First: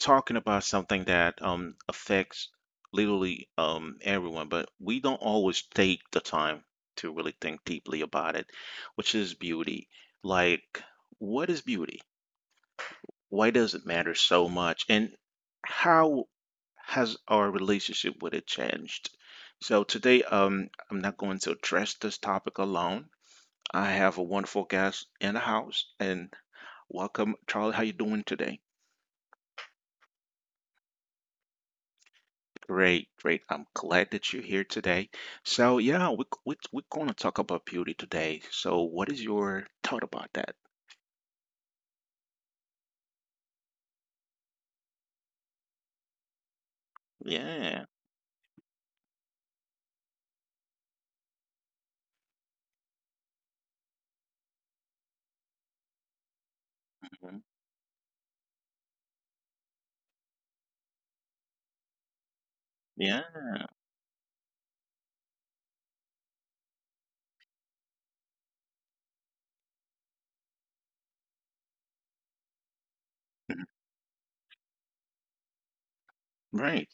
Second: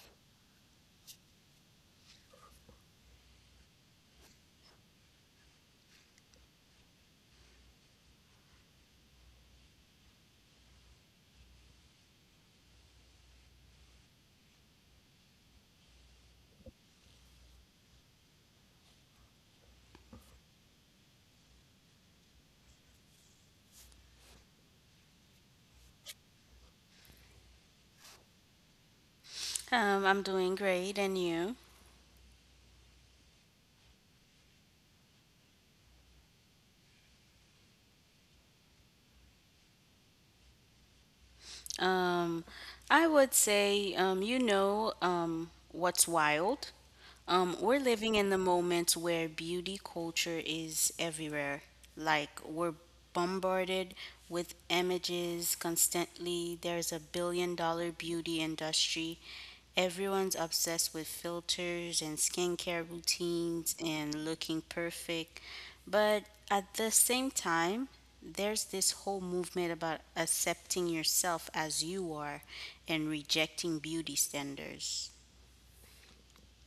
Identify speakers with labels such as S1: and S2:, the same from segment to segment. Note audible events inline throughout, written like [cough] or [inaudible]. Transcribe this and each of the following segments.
S1: talking about something that affects literally everyone, but we don't always take the time to really think deeply about it, which is beauty. Like, what is beauty? Why does it matter so much? And how has our relationship with it changed? So today, I'm not going to address this topic alone. I have a wonderful guest in the house, and welcome, Charlie. How you doing today?
S2: I'm doing great, and you?
S1: Great, great. I'm glad that you're here today. So yeah, we're going to talk about beauty today. So what is your thought about that?
S2: Um, I would say, what's wild? We're
S1: Yeah,
S2: living in the moments where beauty culture is everywhere. Like, we're bombarded with images constantly. There's a
S1: mhm,
S2: billion dollar beauty industry. Everyone's obsessed with filters and skincare
S1: yeah,
S2: routines and looking perfect. But at the same time, there's this whole movement about accepting yourself as you are and
S1: mhm,
S2: rejecting beauty standards.
S1: right.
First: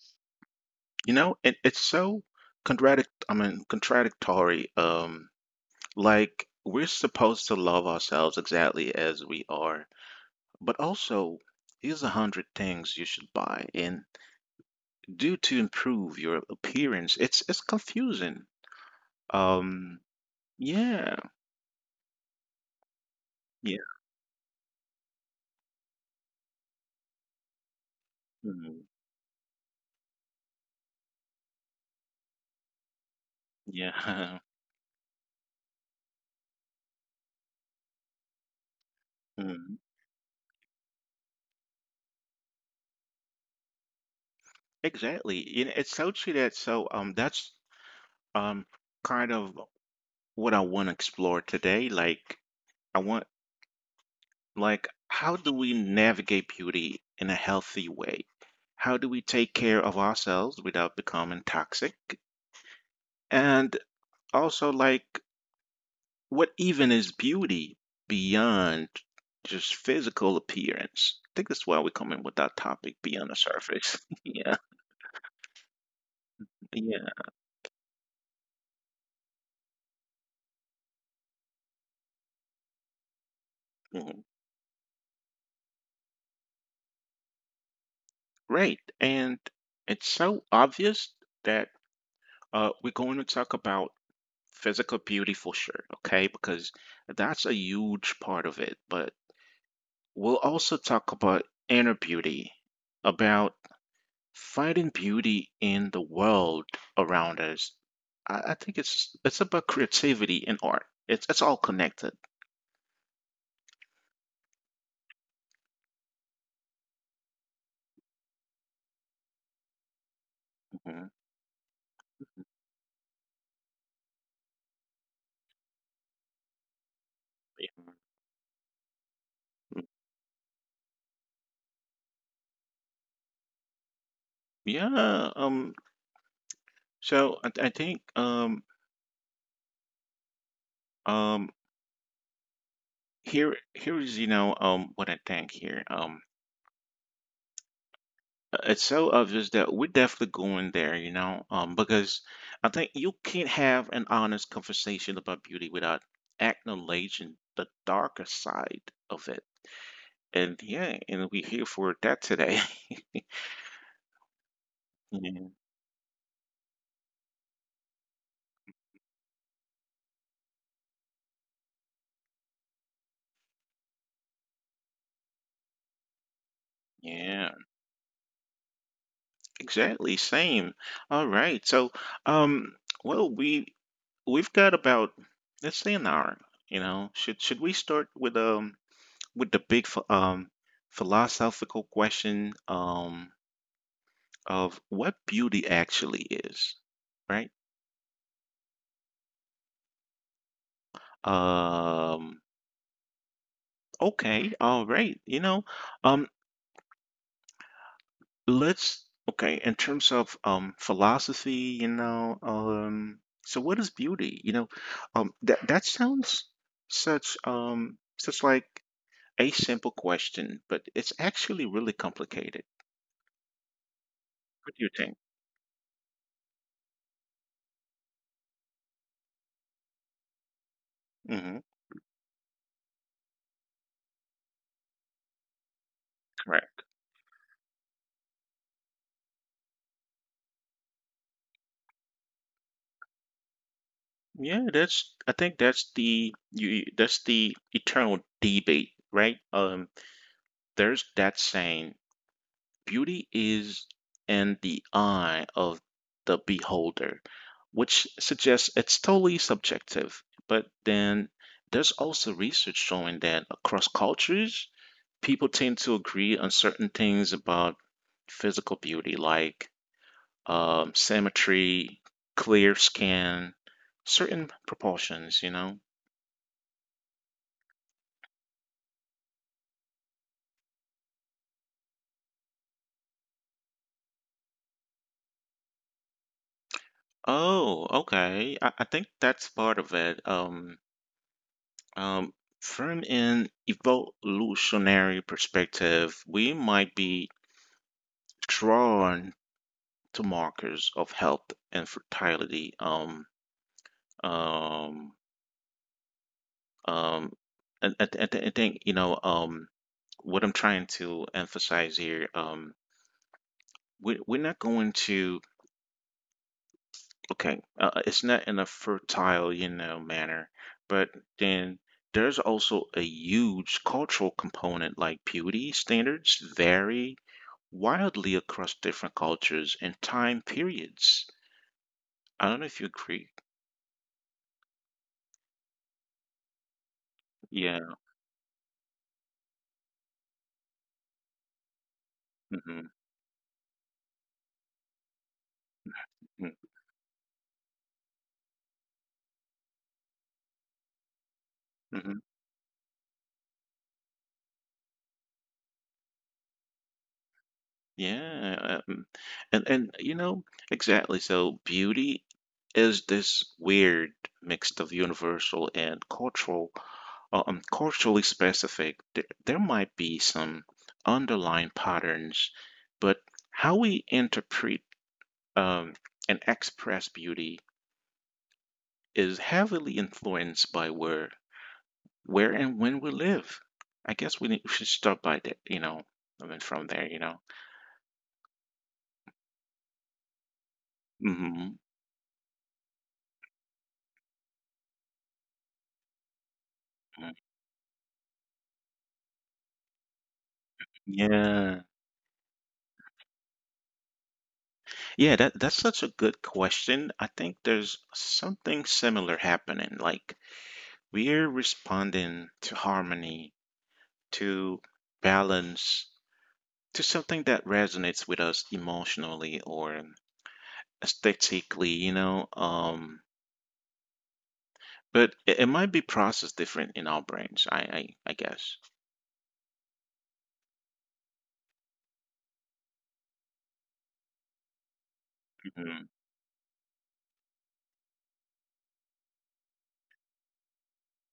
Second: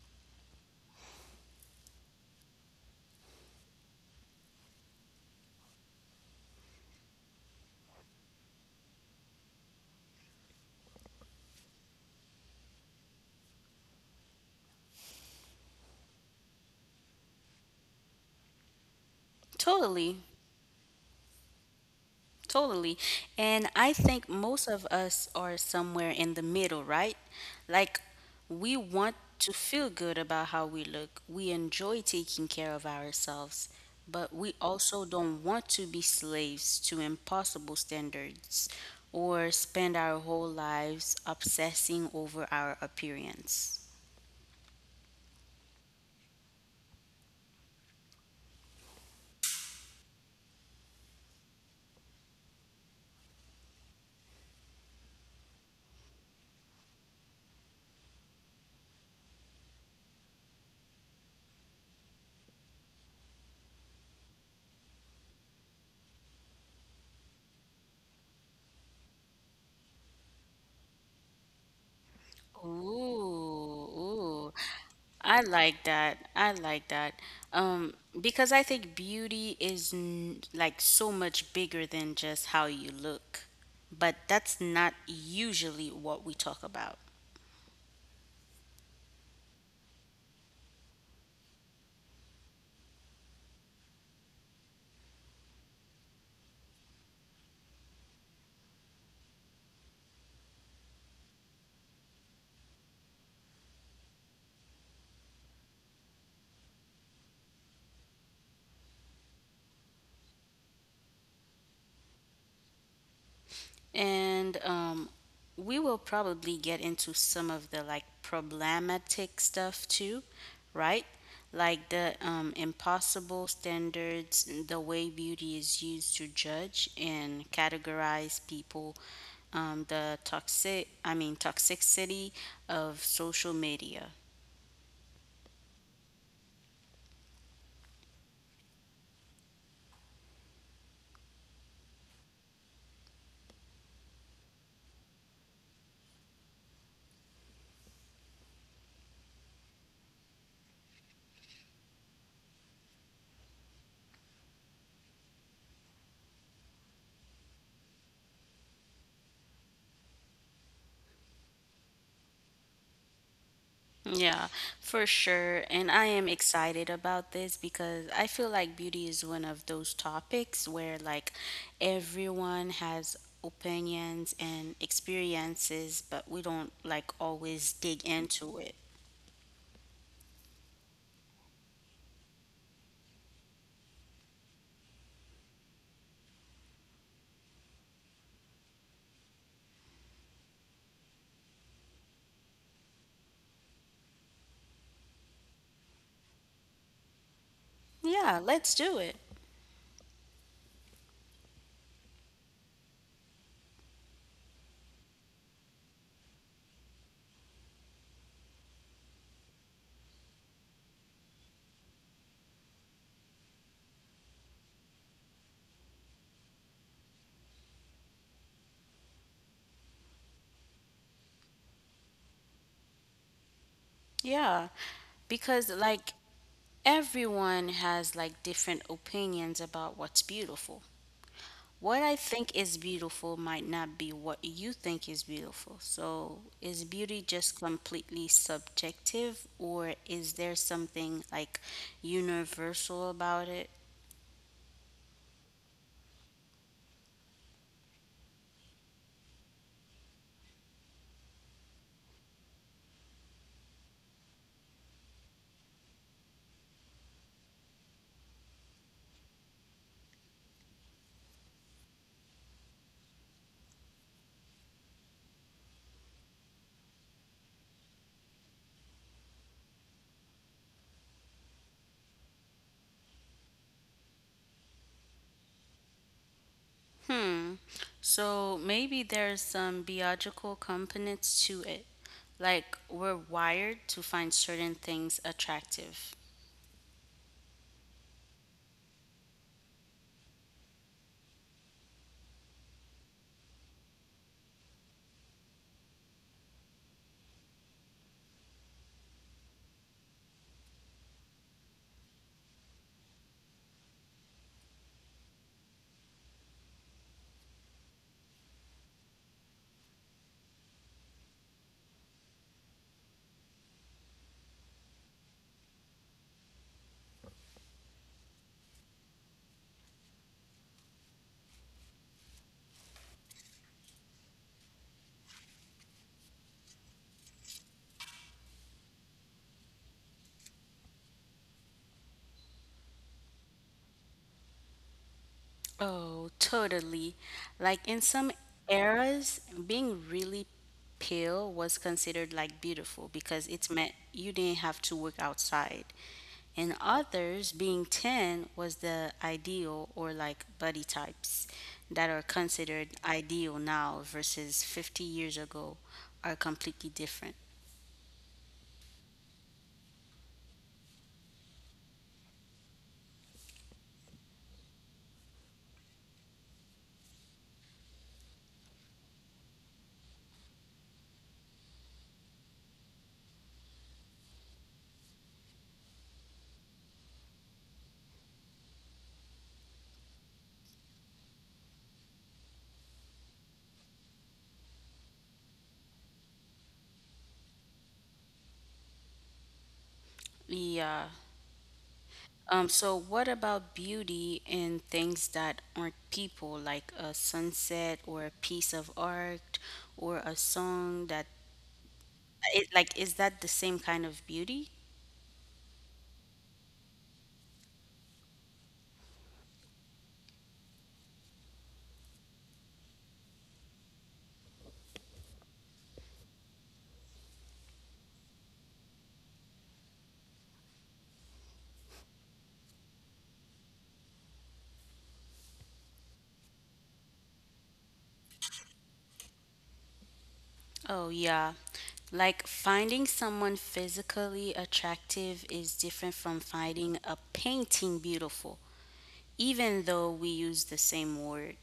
S1: You know, and it's so contradict. I mean, contradictory. Like we're supposed to love ourselves exactly as we are, but also here's 100 things you should buy and do to improve your appearance. It's confusing. Um
S2: Totally,
S1: Yeah,
S2: totally. And
S1: yeah,
S2: I think most of us are somewhere in the middle, right? Like, we
S1: mhm,
S2: want to feel good about how we look, we enjoy taking care of ourselves, but
S1: yeah,
S2: we also don't want to be slaves to impossible standards or
S1: [laughs] mhm,
S2: spend our whole lives obsessing over our appearance.
S1: exactly. And it's so true that, so, that's, um kind of what I want to explore today. Like, I want like, how do we navigate beauty in a healthy way? How do we take care of ourselves without becoming toxic? And also, like, what even is beauty beyond just physical appearance? I think that's why we're coming with
S2: Ooh,
S1: that topic beyond the surface. [laughs]
S2: ooh.
S1: Yeah,
S2: I like that. I like that.
S1: yeah.
S2: Um, because I think beauty is n like so much bigger than just how you look. But
S1: Mhm.
S2: that's not usually what we talk about.
S1: Great. And it's so obvious that, we're going to talk about physical beauty for sure, okay? Because that's a huge part of it. But we'll also talk about inner beauty, about finding beauty in the world around us. I think it's about creativity and art. It's all connected.
S2: And we will probably get into some of the like problematic stuff too, right?
S1: Mhm.
S2: Like the impossible standards, the way beauty is used to judge and
S1: Yeah.
S2: categorize people,
S1: Mm.
S2: the toxicity of social media.
S1: Yeah. So, I think, um here is, what I think here. It's so obvious that we're definitely going there, because I think you can't have an honest conversation about beauty without acknowledging the darker side of it. And yeah, and we're here for that today.
S2: Yeah, for
S1: [laughs]
S2: sure.
S1: Yeah,
S2: And I am excited about this because I feel like beauty is one of those topics where like everyone has opinions and experiences, but we don't like always
S1: yeah,
S2: dig into it.
S1: exactly. Same. All right. So, um well, we've got about, let's say, an hour. You know, should we start with, with the big philosophical question, of what beauty actually is, right?
S2: Yeah, let's do it.
S1: Um, okay, all right, you know, um, let's, okay, in terms of, philosophy, you know, so what is beauty? You know, that sounds such, like, a simple question, but it's actually really complicated.
S2: Yeah.
S1: What do you think?
S2: Because like everyone has like different opinions about what's beautiful.
S1: Hmm.
S2: What I think is beautiful might not be what you think is beautiful. So, is
S1: Correct.
S2: beauty just completely subjective, or is there something like universal about it?
S1: Yeah, that's I think that's the you that's the eternal debate, right? There's that saying, beauty is in the eye of the beholder, which suggests it's totally subjective. But then there's also research showing that across cultures, people tend to agree on certain things about physical beauty, like, symmetry, clear skin, certain proportions, you know.
S2: Hmm. So, maybe there's some biological components to it. Like, we're wired to find certain things attractive.
S1: Oh, okay. I think that's part of it. Um, from an evolutionary perspective, we might be drawn to markers of health and fertility. Um, um, and I think, you know, what I'm trying to emphasize here, we're not going to, okay it's not in a fertile, you know, manner. But then there's also a huge cultural component, like beauty standards vary wildly across different cultures and time periods. I don't know if you agree.
S2: Oh, totally. Like in
S1: Yeah.
S2: some eras, being really pale was considered like beautiful
S1: Hmm.
S2: because it meant you didn't have to work outside. In others, being tan was the ideal, or like body types that are
S1: Hmm.
S2: considered ideal now versus 50 years ago are completely different.
S1: Yeah. And you know, exactly, so beauty is this weird mix of universal and culturally specific. There might be some underlying patterns, but how we interpret, um, and express beauty is heavily influenced by where and when we live. I guess we should start by that, you know. I mean, from there, you know.
S2: Yeah.
S1: Hmm.
S2: So what about beauty in things that aren't people, like a sunset or a piece of art or a song that
S1: Yeah,
S2: it like, is that the same kind of beauty?
S1: yeah. That's such a good question. I think there's something similar happening. Like, we're responding to harmony, to balance, to something that resonates with us emotionally or aesthetically, you know. But it might be processed different in our brains. I guess.
S2: Oh yeah. Like finding someone physically attractive is different from
S1: Mhm.
S2: finding a painting beautiful, even though we use the same word.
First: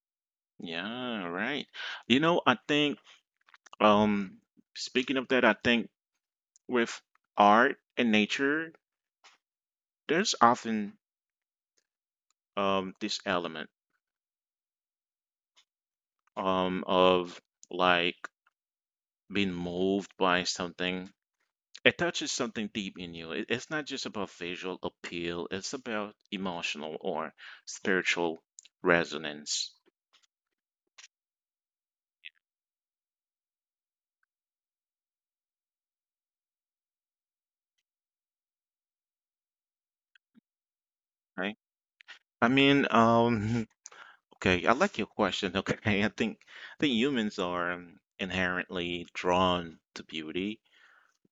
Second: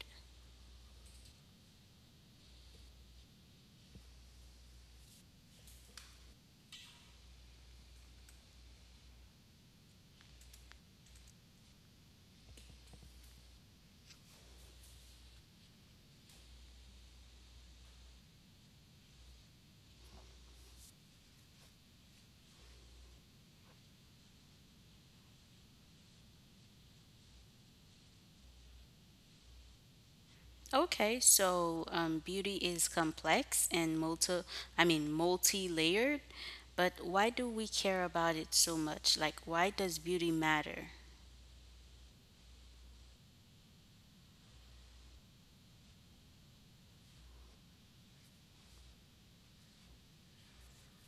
S1: Yeah, right. You know, I think. Um, Speaking of that, I think with art and nature, there's often this element, of, like, being moved by something. It touches something deep in you. It's not just about visual appeal, it's about emotional or spiritual resonance,
S2: Okay, so beauty is complex and multi-layered, but why do we care about it so much? Like, why does beauty matter?
S1: right? I mean, [laughs] okay, I like your question. [laughs] Okay, I think humans are, inherently drawn to beauty.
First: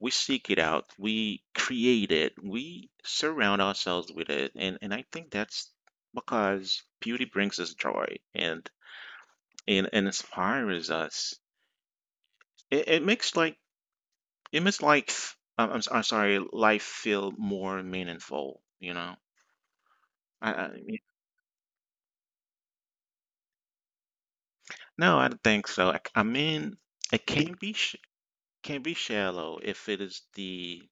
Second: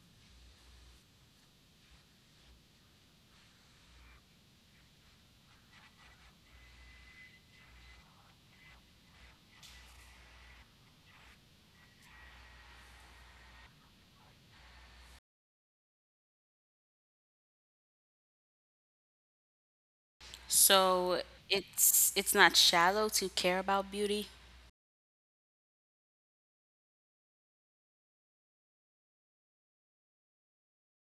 S1: We seek it out, we create it, we surround ourselves with it, and I think that's because beauty brings us joy and, and inspires us. It makes, I'm sorry, life feel more meaningful, you know? I mean,
S2: So it's not shallow to care about beauty.
S1: no, I don't think so. I mean, it can be sh can be shallow if it is the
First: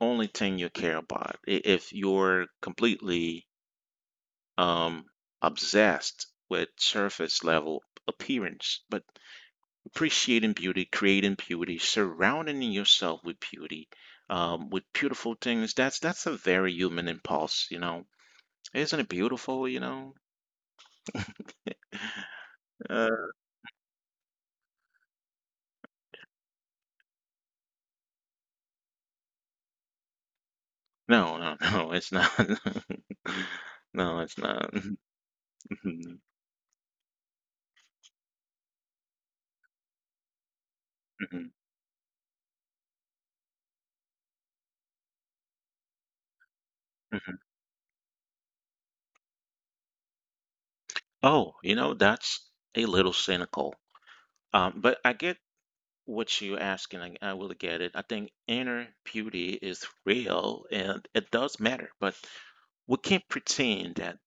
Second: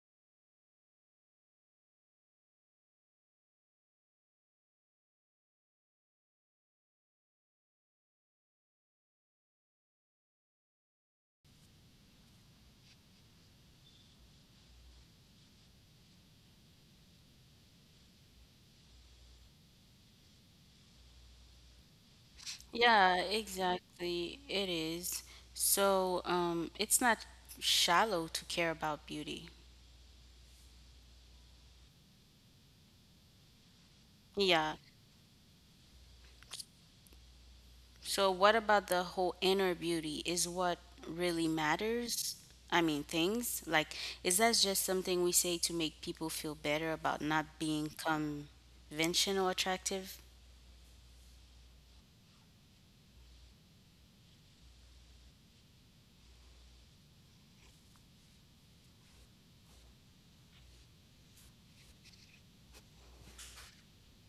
S1: only thing you care about. If you're completely um obsessed with surface level appearance, but appreciating beauty, creating beauty, surrounding yourself with beauty, with beautiful things, that's a very human impulse, you know? Isn't it beautiful, you know?
S2: Yeah,
S1: Uh,
S2: exactly. It is. So it's not shallow to care about beauty.
S1: no, no, [laughs] no, it's not. [laughs] No, it's not. [laughs]
S2: Yeah.
S1: Mhm,
S2: So, what about the whole inner beauty is what
S1: mhm,
S2: really matters? I mean, things like, is that just something we say to make people feel better about
S1: mhm.
S2: not being conventional attractive?
S1: Oh, you know, that's a little cynical. But I get what you're asking. I will get it. I think inner beauty is real and it does matter, but we can't pretend that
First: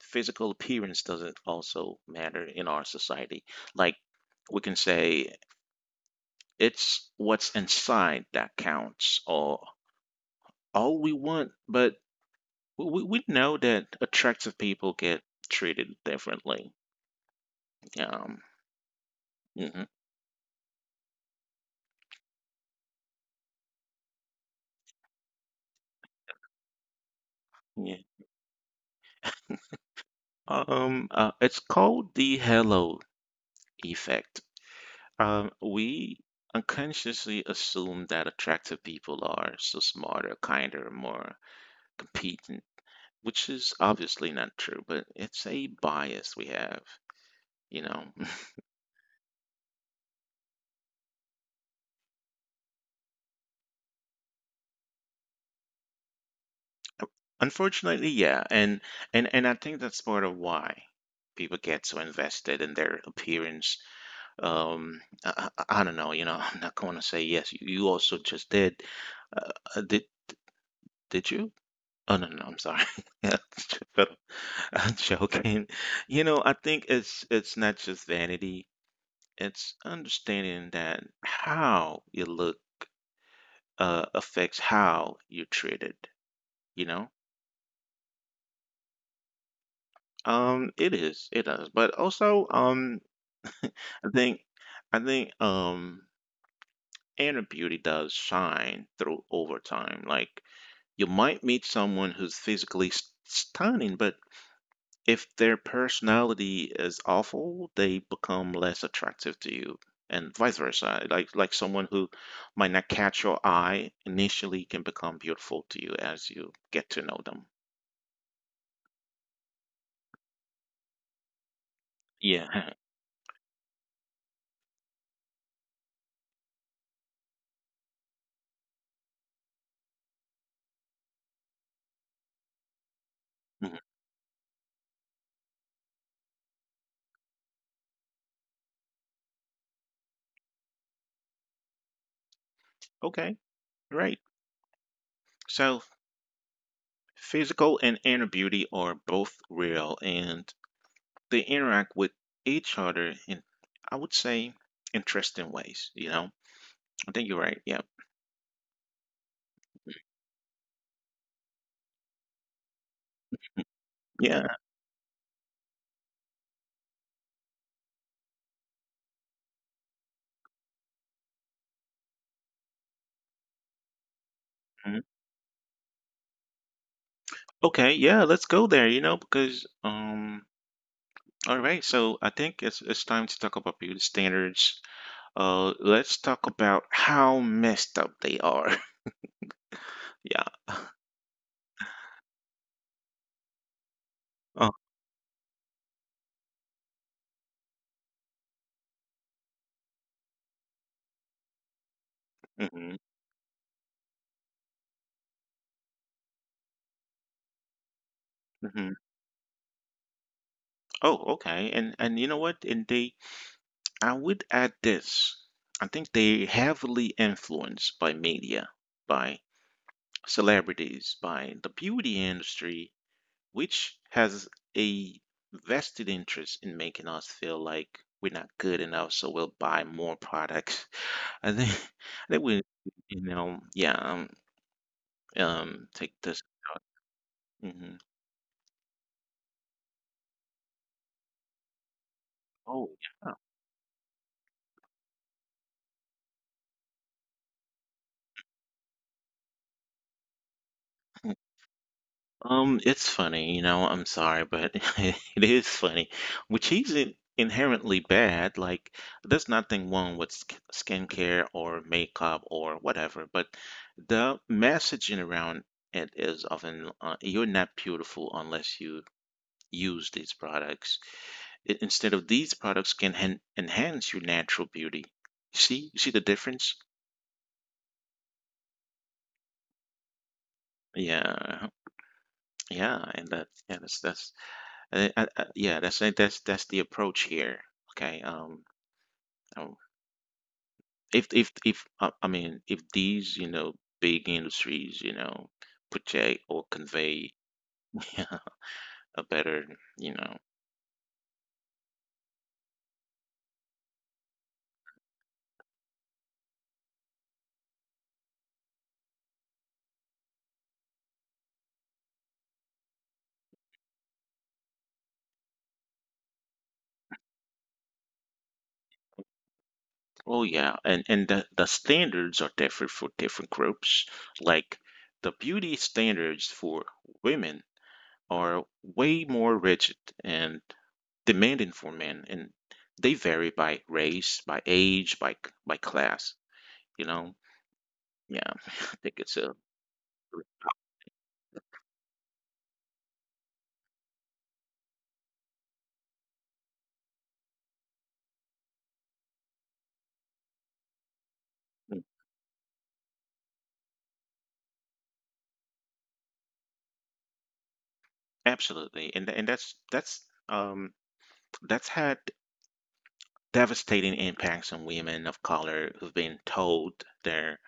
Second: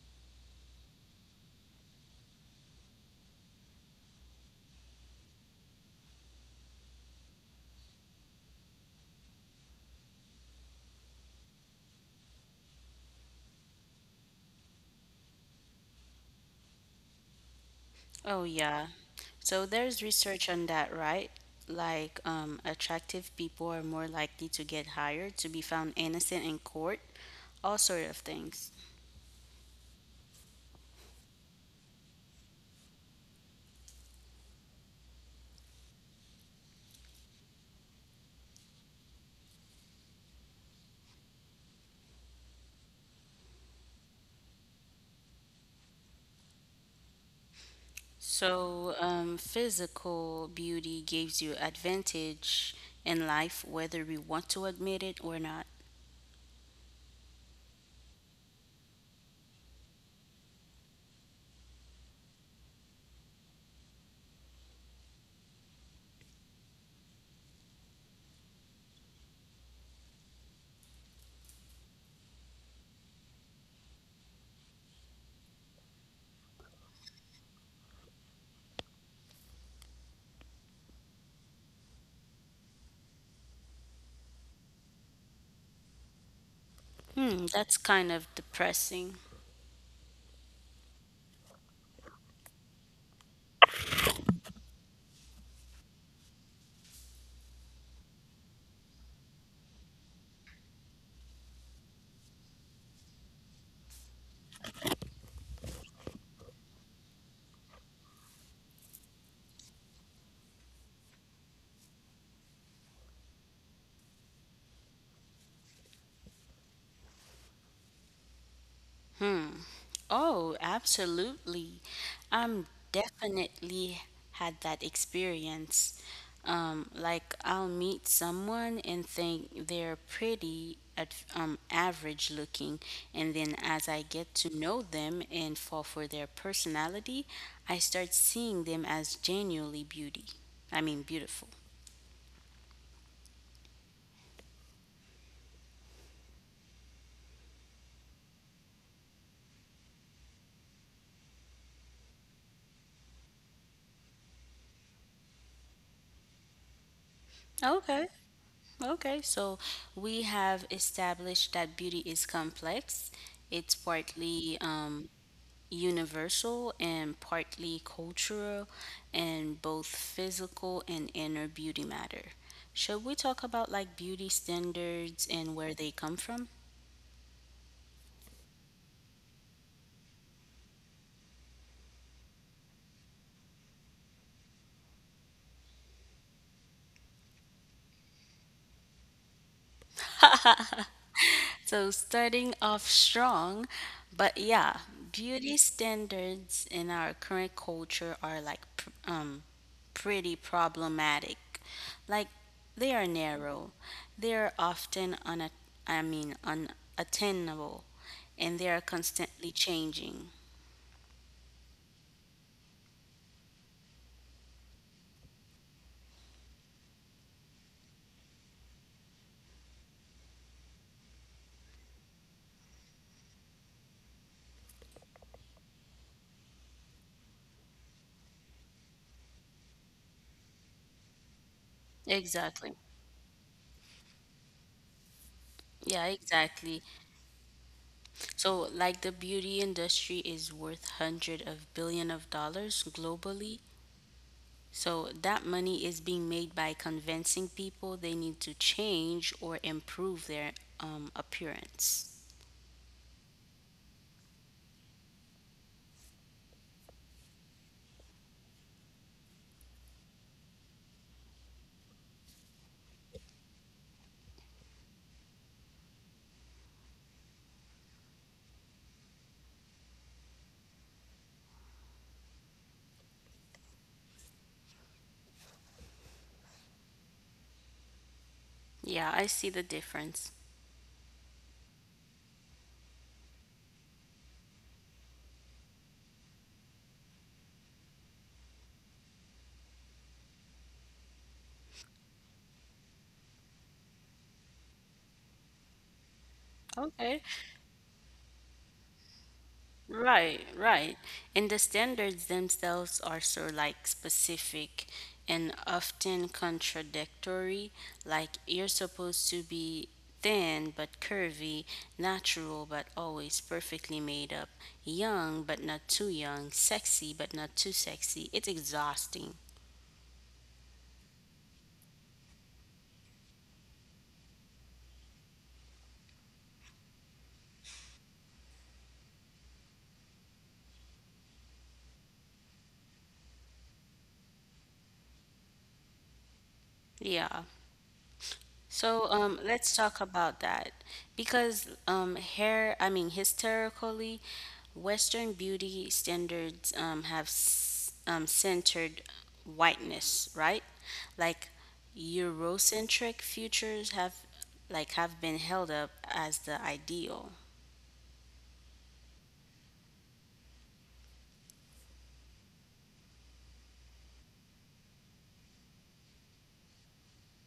S1: physical appearance doesn't also matter in our society. Like, we can say it's what's inside that counts, or all we want, but we know that attractive people get treated differently. Um,
S2: Oh, yeah. So,
S1: mhm.
S2: there's research on that, right? Like, attractive people are more likely to get hired, to be found innocent in court, all
S1: Yeah.
S2: sort of things.
S1: It's called the halo effect. We unconsciously assume that attractive people are so smarter, kinder, more competent, which is obviously not true, but it's a bias we have, you know. [laughs]
S2: So, physical beauty gives you advantage in life, whether we want to admit it or not.
S1: Unfortunately, yeah, and I think that's part of why people get so invested in their appearance. I don't know. You know, [laughs] I'm not going to say yes. You also just did. Uh, uh, did did you? Oh no, no, I'm sorry. [laughs] But [laughs] I'm joking. You know, I think it's not just vanity. It's understanding that how you look, affects how you're treated, you know.
S2: Hmm, that's kind of depressing.
S1: It is, it does. But also, I think, I think, um. inner beauty does shine through over time. Like, you might meet someone who's physically stunning, but if their personality is awful, they become less attractive to you, and vice versa. Like someone who might not catch your eye initially can become beautiful to you as you get to know them.
S2: Oh, absolutely.
S1: Yeah.
S2: I'm
S1: [laughs]
S2: definitely had that experience. Like, I'll meet someone and think they're pretty at average looking, and then
S1: Mhm.
S2: as I get to know them and fall for their personality, I start seeing them as genuinely beautiful.
S1: Okay, great. So, physical and inner beauty are both real, and they interact with each other in, I would say, interesting ways, you know. I think you're right. Yeah.
S2: Okay. Okay. So we have established that beauty is complex. It's
S1: Yeah.
S2: partly universal and partly cultural, and both physical and inner beauty matter. Should we talk about like beauty
S1: Mhm.
S2: standards and where they come from?
S1: Okay, yeah, let's go there, you know, because all right, so I think it's time to talk about beauty standards. Let's talk about how messed up they are. [laughs] Yeah.
S2: So, starting off strong, but
S1: Oh.
S2: yeah, beauty standards in our current culture are like pretty problematic. Like,
S1: Hmm.
S2: they are narrow, they are often unattainable, and they are
S1: Hmm.
S2: constantly changing.
S1: Oh, okay. And you know what? And they, I would add this. I think they heavily influenced by media, by celebrities, by the beauty industry, which has a vested interest in making us feel like we're not good enough, so we'll buy more products. [laughs] I think we,
S2: Exactly.
S1: you know, yeah,
S2: Yeah,
S1: take this.
S2: exactly.
S1: Hmm.
S2: So like, the beauty industry is worth hundred of billion of dollars
S1: Oh,
S2: globally. So that money is being made by convincing people they need to change or improve their
S1: yeah.
S2: appearance.
S1: It's funny, you know, I'm sorry, but [laughs] it is funny, which isn't inherently bad. Like, there's nothing wrong with sk skincare or makeup or whatever, but the messaging around it is often, you're not beautiful unless you use these products. I instead of these products can hen enhance your natural beauty. See, see the difference?
S2: Yeah, I see the difference.
S1: Yeah, yeah, and that, yeah, that's yeah, that's the approach here. Okay. Um, if I mean if these, you know, big industries, you know, project or
S2: Okay.
S1: convey [laughs] a better, you know.
S2: Right, right. And the standards themselves are so like specific and often contradictory. Like, you're supposed to be thin but curvy, natural but always perfectly made up, young but not too young, sexy but not too sexy. It's exhausting.
S1: Oh yeah, and the standards are different for different groups, like the beauty standards for women are way more rigid and demanding for men, and they vary by race, by age, by by class, you know.
S2: Yeah.
S1: Yeah. [laughs] I
S2: So
S1: think it's a...
S2: let's talk about that because historically, Western beauty standards have centered whiteness, right? Like,
S1: Mm.
S2: Eurocentric futures have been held up as the ideal.
S1: Absolutely, and that's had devastating impacts on women of color who've been told their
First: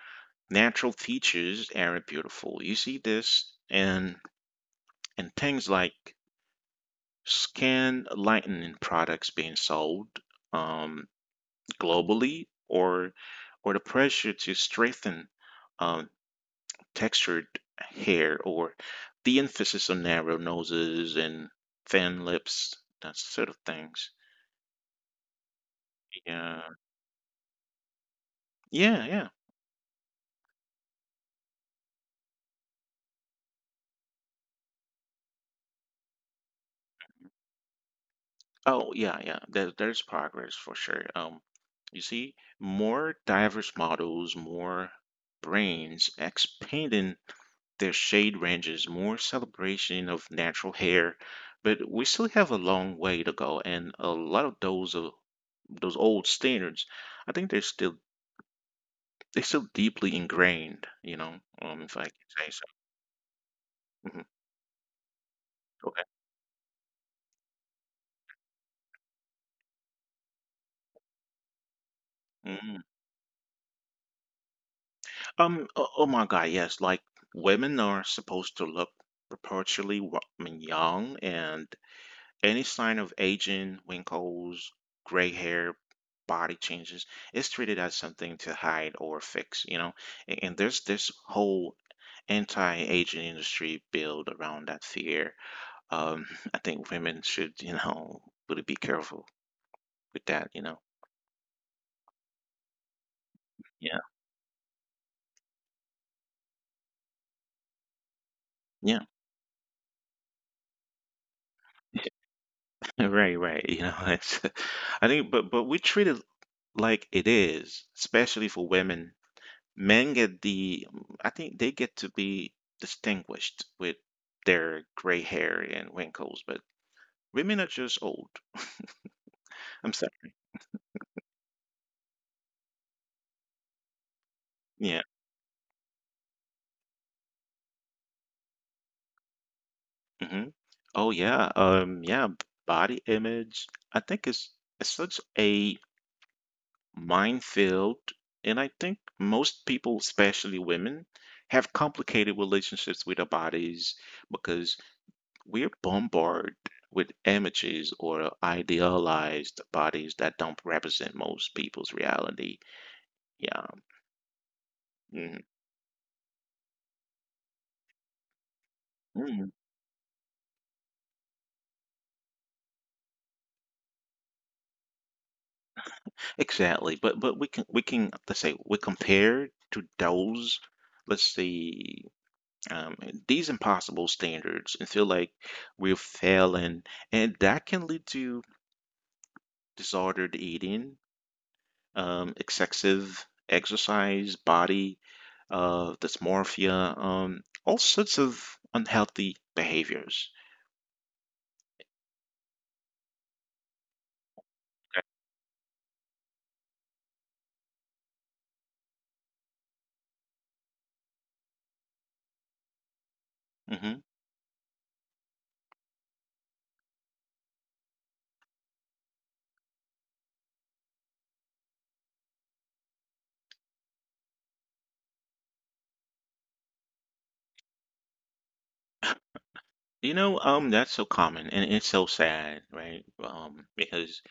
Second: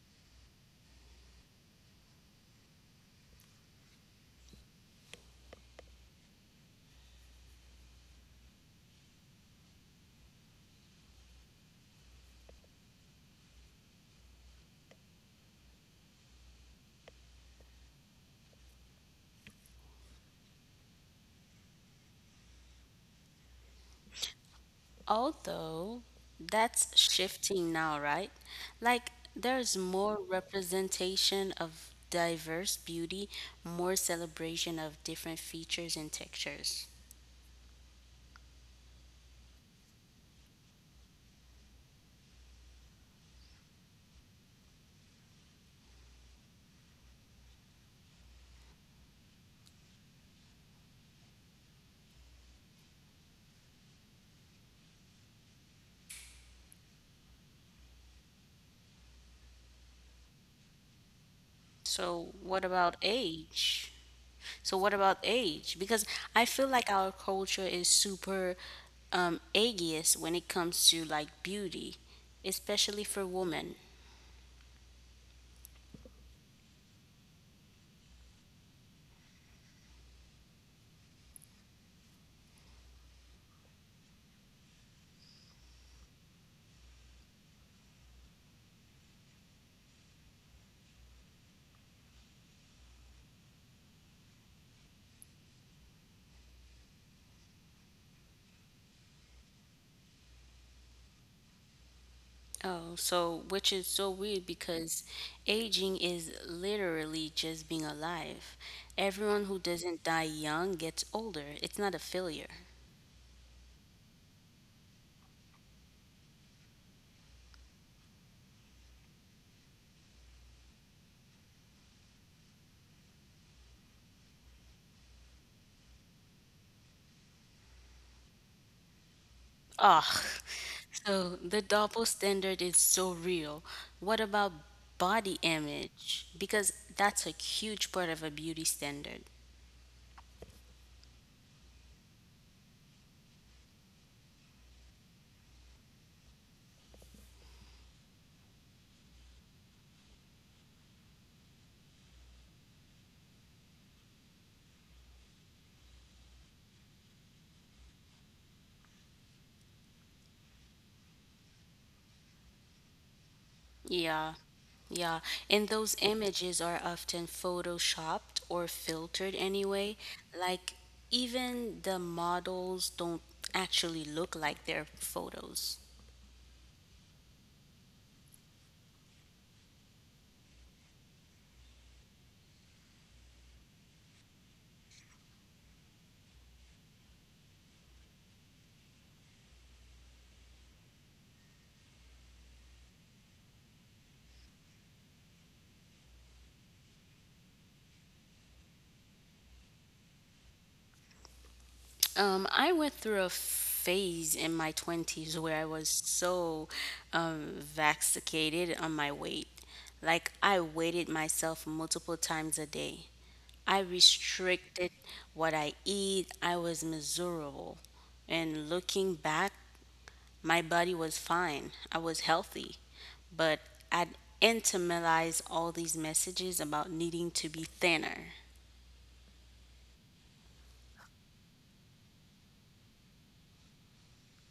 S1: natural features are beautiful. You see this in things like skin lightening products being sold, um, globally, or the pressure to strengthen, um, textured hair, or the emphasis on narrow noses and thin lips, that sort of things.
S2: Although
S1: Yeah,
S2: that's shifting now, right? Like,
S1: yeah, yeah.
S2: there's more representation of diverse beauty, more celebration of different features and textures.
S1: Oh, yeah, yeah. There's progress for sure. You see, more diverse models, more brains expanding their shade ranges, more celebration of natural hair, but we still have a long way to go, and a lot of those old standards, I think they're still deeply ingrained, you know, if
S2: So,
S1: I can
S2: what
S1: say
S2: about
S1: so.
S2: age?
S1: Hmm
S2: So, what about age? Because I feel like our culture is super ageist when it comes to like beauty,
S1: Okay.
S2: especially for women.
S1: Oh, oh my God. Yes. Like women are supposed to look perpetually young, and any sign of aging, wrinkles, gray hair, body changes, is treated as something to hide or fix. And there's this whole anti-aging industry built around that fear. Um. [laughs] I think women should, really be careful with that. You know.
S2: Oh, so which is so
S1: Yeah.
S2: weird, because aging is literally just being alive.
S1: Yeah.
S2: Everyone who doesn't die young gets older. It's not a
S1: [laughs]
S2: failure.
S1: Right, right. [laughs] I think, but we treat it like it is, especially for women. Men get I think they get to be distinguished with their gray hair and wrinkles, but women are just old. I'm
S2: Ugh.
S1: sorry.
S2: So the double standard is so real. What about
S1: Yeah.
S2: body image? Because that's a huge part of a beauty standard.
S1: hmm Oh yeah. Body image, I think is such a minefield, and I think most people, especially women, have complicated relationships with their bodies because we're bombarded with images or idealized bodies that don't represent most people's reality. Yeah.
S2: Yeah, yeah.
S1: Mhm.
S2: And those images are often photoshopped or filtered
S1: Mhm.
S2: anyway. Like, even the models don't actually look like their photos.
S1: Exactly. But we can let's say we compare to those let's see um, these impossible standards and feel like we're failing, and that can lead to disordered eating, excessive exercise, body dysmorphia, all sorts of unhealthy behaviors.
S2: I went through a phase in my 20s where I was so vaccinated on my weight. Like, I weighted myself multiple times a day. I
S1: Hmm
S2: restricted what I eat. I was miserable. And looking back, my body was fine. I was healthy. But I'd internalized all these messages about needing to be thinner.
S1: You know, that's so common and it's so sad, right? Because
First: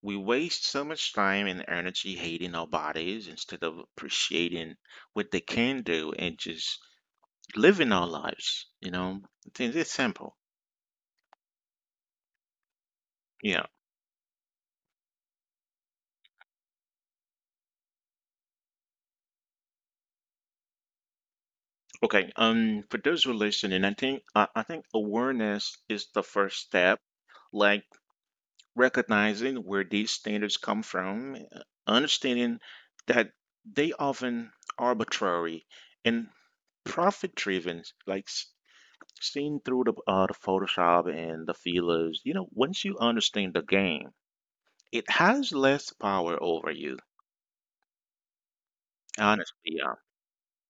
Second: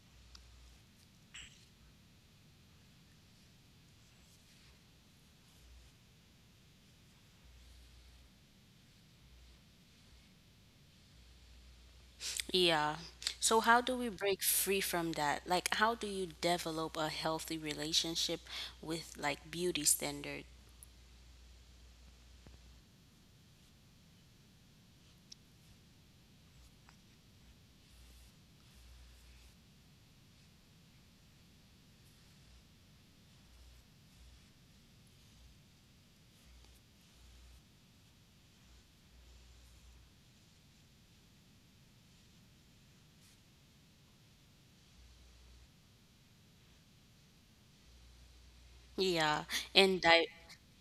S1: we waste so much time and energy hating our bodies instead of appreciating what they can do and just living our lives. It's simple.
S2: Yeah. So,
S1: Yeah.
S2: how do we break free from that? Like, how do you develop a healthy relationship with like beauty standards?
S1: Okay. For those who are listening, I think awareness is the first step, like recognizing where these standards come from, understanding that they often arbitrary and profit driven, like seen through the Photoshop and the feelers. You know, once you understand the game, it has less power over you.
S2: Yeah,
S1: Honestly,
S2: and
S1: yeah,
S2: di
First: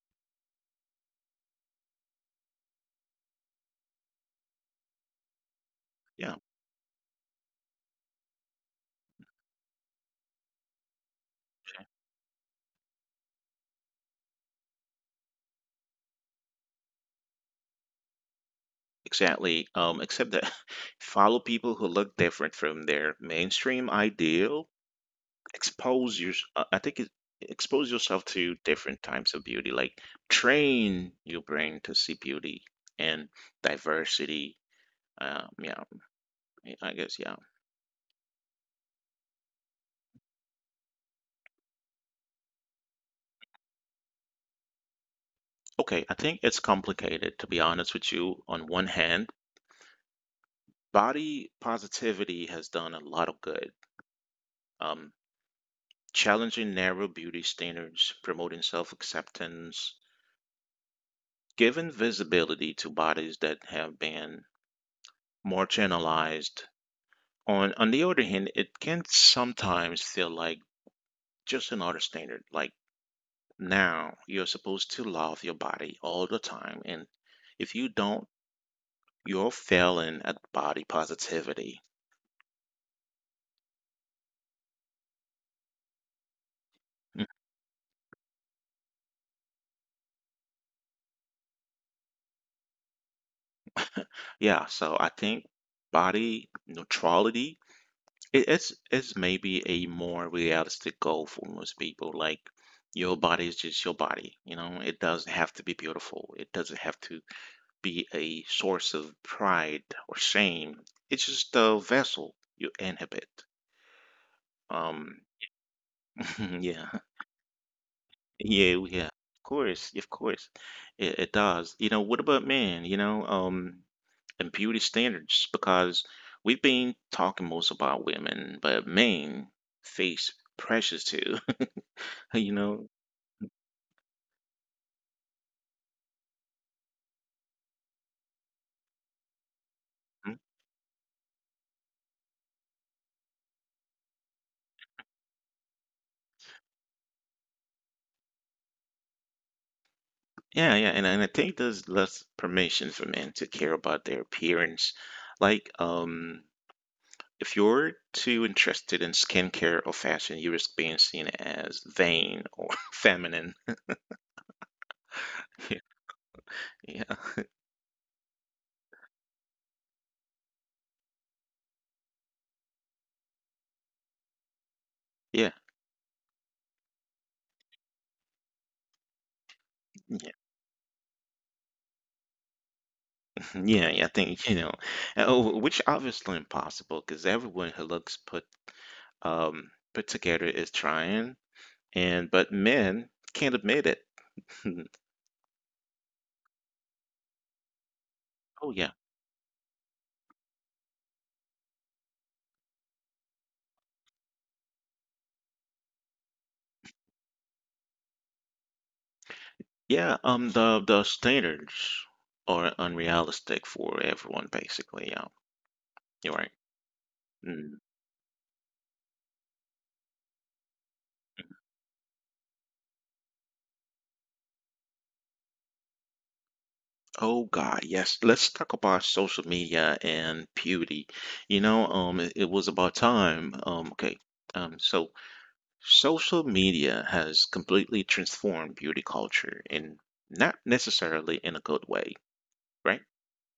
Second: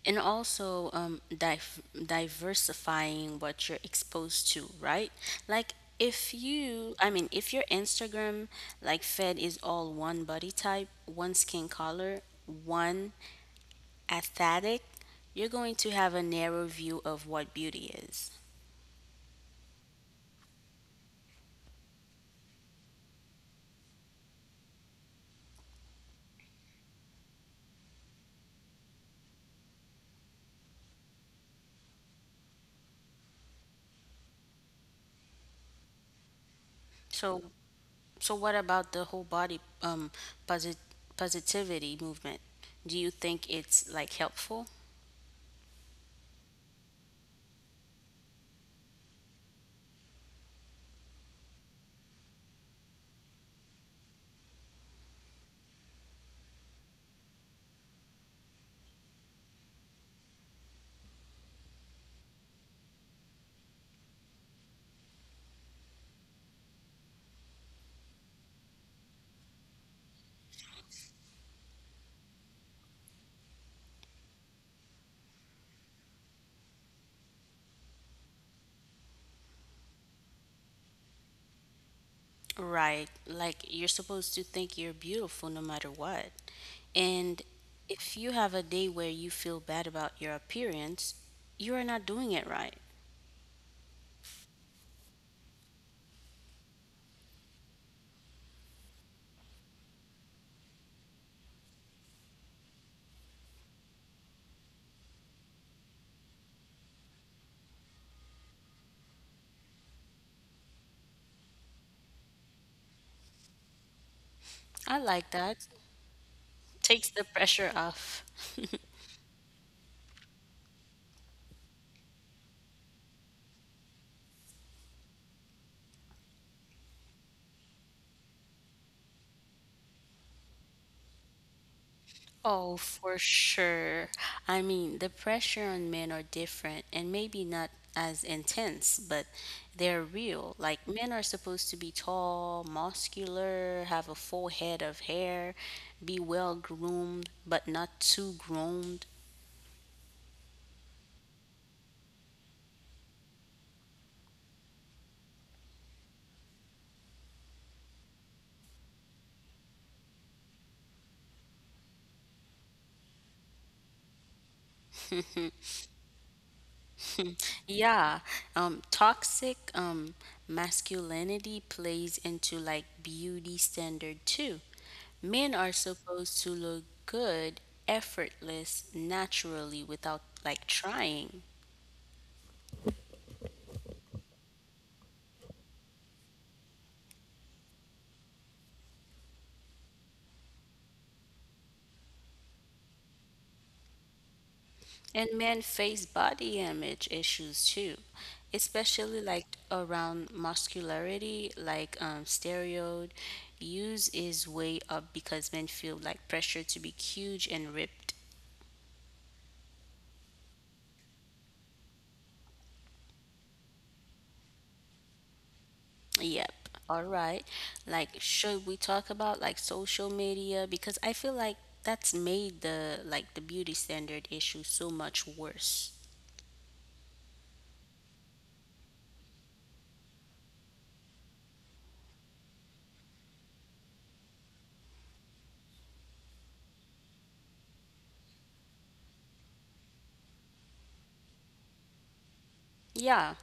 S2: and also diversifying what you're exposed to, right? Like,
S1: yeah,
S2: if you, I mean, if your Instagram like fed is all one body type, one skin color, one aesthetic, you're going to have a narrow view of what beauty is.
S1: exactly. Except that [laughs] follow people who look different from their mainstream ideal. Expose your I think it, Expose yourself to different types of beauty, like train your brain to see beauty and diversity. Yeah, I guess, yeah.
S2: So so what about the whole body posit positivity movement? Do you think it's like helpful?
S1: Okay, I think it's complicated, to be honest with you. On one hand, body positivity has done a lot of good, um, challenging narrow beauty standards, promoting self-acceptance, giving visibility to bodies that have been marginalized. On the other hand, it can sometimes feel like just another standard. Like now, you're supposed to love your body all the time, and if you don't, you're failing at body positivity.
S2: Right. Like, you're supposed to think you're beautiful no matter what.
S1: Mm.
S2: And if you have a day where you feel bad about your appearance, you are not doing it right.
S1: Yeah, so I think body neutrality it, it's maybe a more realistic goal for most people. Like your body is just your body, you know. It doesn't have to be beautiful. It doesn't have to be a source of pride or shame. It's just a vessel you inhabit.
S2: I like
S1: Um,
S2: that.
S1: [laughs] yeah,
S2: Takes the pressure off.
S1: yeah,
S2: [laughs]
S1: yeah. Of course, yeah, of course, it does. You know, what about men? And beauty standards, because we've been talking most about women, but men face pressures too. [laughs] You know.
S2: Oh, for sure. I mean, the pressure on men are different and maybe not as intense, but
S1: Mhm.
S2: they're real. Like, men are supposed to be tall, muscular, have a full head of hair, be well groomed, but not too groomed.
S1: Yeah, yeah, and I think there's less permission for men to care about their appearance. Like, if you're too interested in skincare or fashion, you risk being seen as vain or [laughs] feminine. [laughs] Yeah,
S2: Yeah, toxic masculinity plays into like beauty standard too.
S1: yeah,
S2: Men are supposed to look good, effortless, naturally
S1: yeah,
S2: without like trying.
S1: yeah. I think you know, which obviously impossible because everyone who looks put together is trying, and but men can't admit it. [laughs]
S2: And men face body image issues too,
S1: Oh yeah,
S2: especially like around muscularity, like steroid use is way up because men feel like pressure to be huge and ripped.
S1: yeah. The standards are unrealistic for everyone, basically. Yeah, you're right.
S2: Yep. All right.
S1: Mm.
S2: Like, should we talk about like social media, because I feel like that's made the beauty standard issue so much worse.
S1: Oh God, yes. Let's talk about social media and beauty. You know, it was about time. Okay. So social media has completely transformed beauty culture and not necessarily in a good way, right?
S2: Yeah,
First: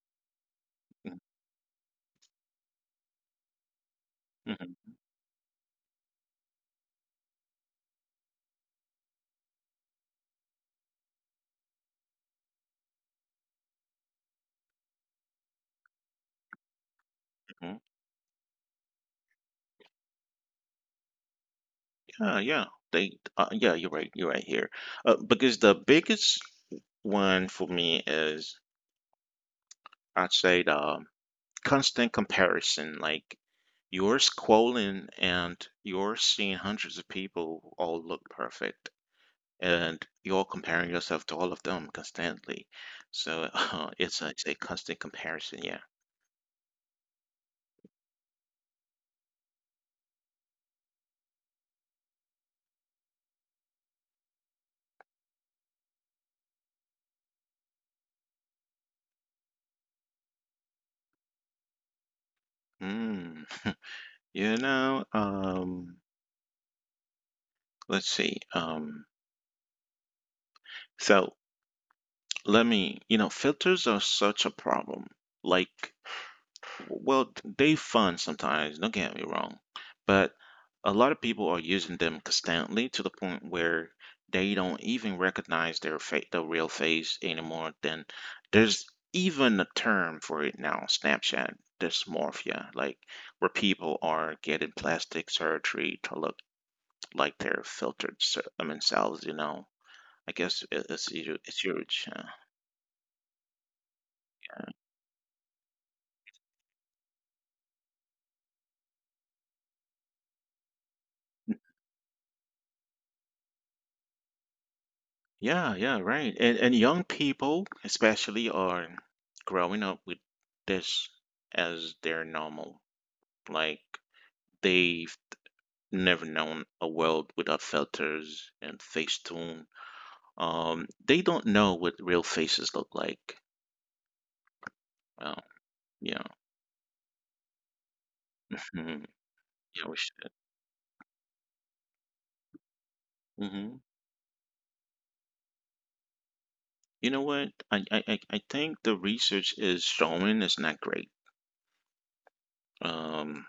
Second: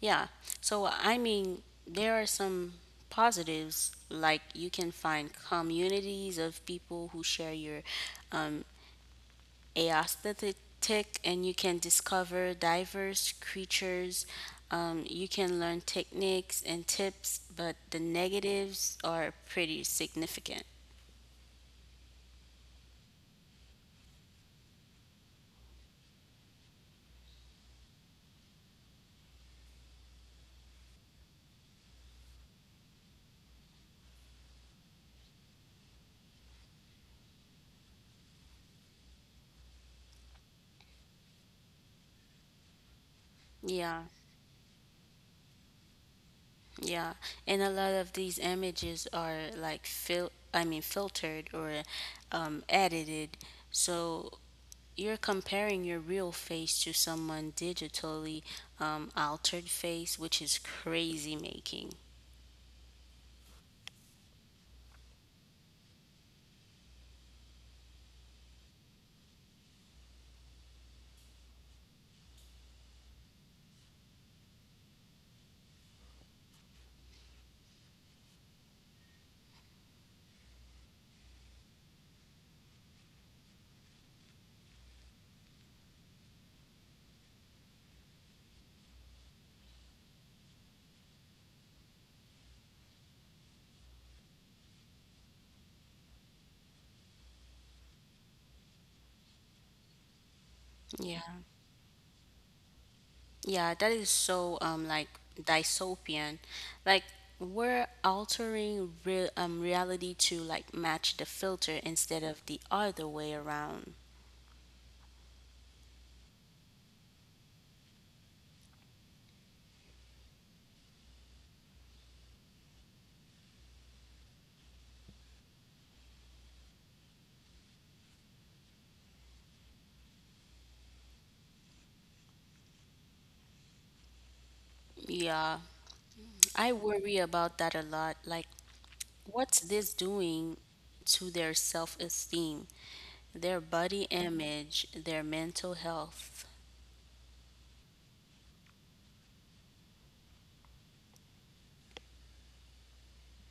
S2: yeah. So, I mean, there are some positives, like you can
S1: Mm-hmm.
S2: find communities of people who share your um, aesthetic, and you can discover diverse creatures. You can learn techniques and tips, but
S1: hmm
S2: the negatives are pretty significant.
S1: Yeah, yeah. They, yeah, you're right. You're right here. Because the biggest one for me is I'd say the constant comparison. Like you're scrolling and you're seeing hundreds of people who all look perfect, and you're comparing yourself to all of them constantly. So [laughs]
S2: Yeah,
S1: it's a constant comparison. Yeah.
S2: yeah. And a lot of these images are like filtered or edited. So you're comparing your real face to someone digitally altered face, which is crazy making.
S1: Mm. [laughs] You know, let's see. So let me, you know, filters are such a problem. Like, well, they fun sometimes, don't get me wrong, but a lot of people are using them constantly, to the point where they don't even recognize the real face anymore. Then there's even a term for it now, Snapchat dysmorphia, like where people are getting plastic surgery to look like their filtered selves, you know. I guess
S2: Yeah.
S1: it's huge. It's huge, yeah.
S2: Yeah, that is so like dystopian. Like, we're altering reality to like match the filter instead of the other way around.
S1: Yeah, yeah, right. And young people especially are growing up with this as their normal. Like they've never known a world without filters and Facetune. They don't know what real faces look like. Well,
S2: Yeah,
S1: yeah.
S2: I worry about that a lot. Like,
S1: Mhm,
S2: what's this
S1: yeah, we should.
S2: doing to their self-esteem, their
S1: Hmm
S2: body image, their mental health?
S1: You know what? I think the research is showing it's not great. Um,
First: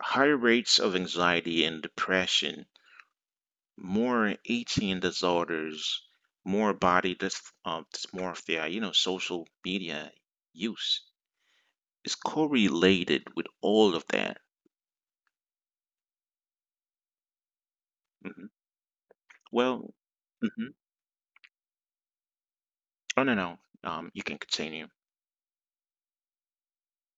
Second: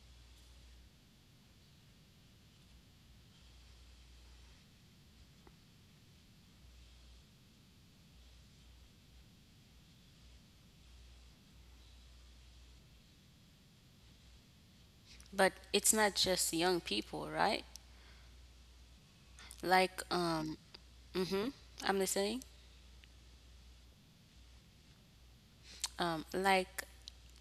S1: Higher rates of anxiety and depression, more eating disorders, more body dysmorphia, you know, social media use is correlated with all of that.
S2: But it's not just young people, right?
S1: Hmm
S2: Like,
S1: Well. Hmm
S2: mm-hmm, I'm listening.
S1: oh no, no, you can continue.
S2: Like,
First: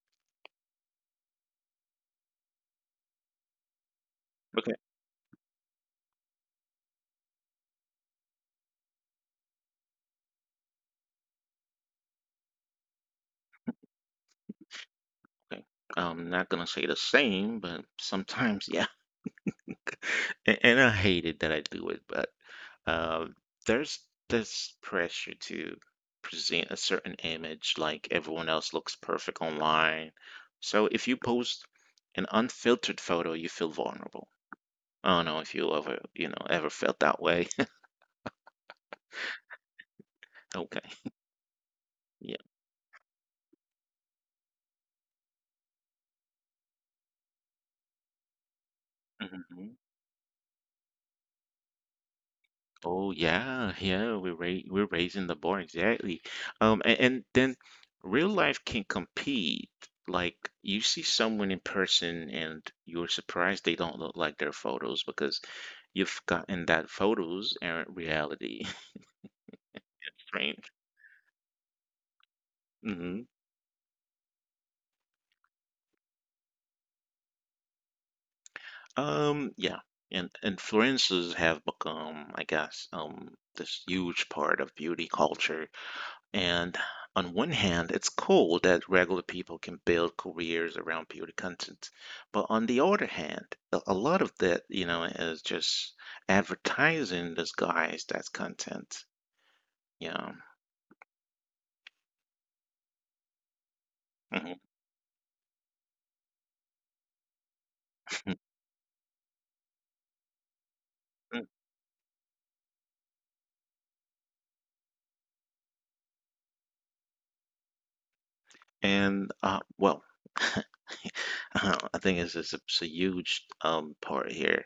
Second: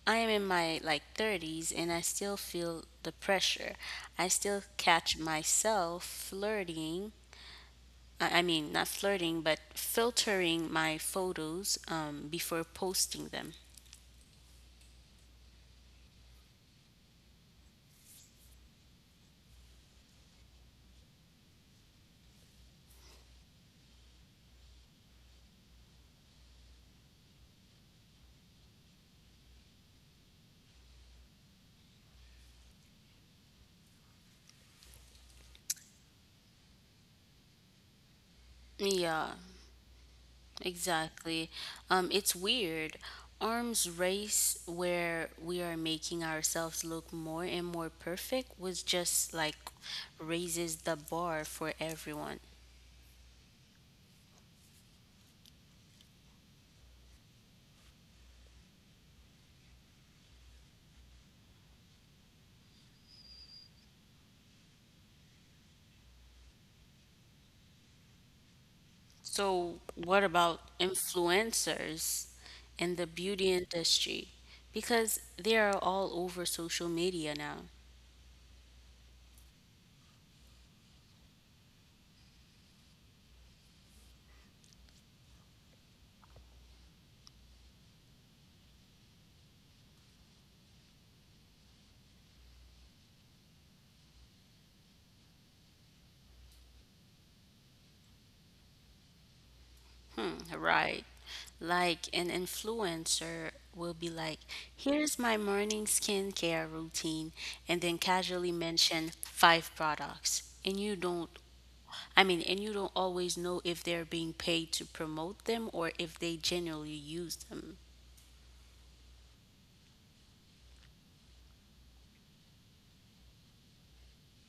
S2: I am in my like 30s and I still feel the pressure. I still
S1: Okay,
S2: catch myself flirting. I mean, not flirting, but filtering my photos before posting them.
S1: okay. I'm not gonna say the same, but sometimes, yeah. [laughs] And I hate it that I do it, but uh, there's this pressure to present a certain image, like everyone else looks perfect online. So if you post an unfiltered photo, you feel vulnerable. I don't know if you ever, ever felt that way. [laughs]
S2: Yeah.
S1: Okay.
S2: Exactly.
S1: Yeah.
S2: It's weird. Arms race where we are making ourselves look more and more perfect was just like
S1: hmm
S2: raises the bar for everyone.
S1: Oh yeah, yeah. We're raising the bar, exactly. And then real life can compete. Like you see someone in person and you're surprised they don't look like their photos, because you've gotten that photos aren't reality. [laughs]
S2: So what
S1: Strange.
S2: about influencers and
S1: Hmm
S2: the beauty industry? Because they are all over social media now.
S1: Yeah. And influencers have become, I guess, this huge part of beauty culture. And on one hand, it's cool that regular people can build careers around beauty content. But on the other hand, a lot of that, you know, is just advertising disguised as content. Yeah.
S2: Hmm, right. Like, an influencer will be
S1: Mhm.
S2: like, here's my morning skincare routine, and then
S1: [laughs]
S2: casually mention five products. And you don't always know if they're being paid to promote them or if they genuinely use them.
S1: And well, [laughs] uh, I think it's just it's a huge part here,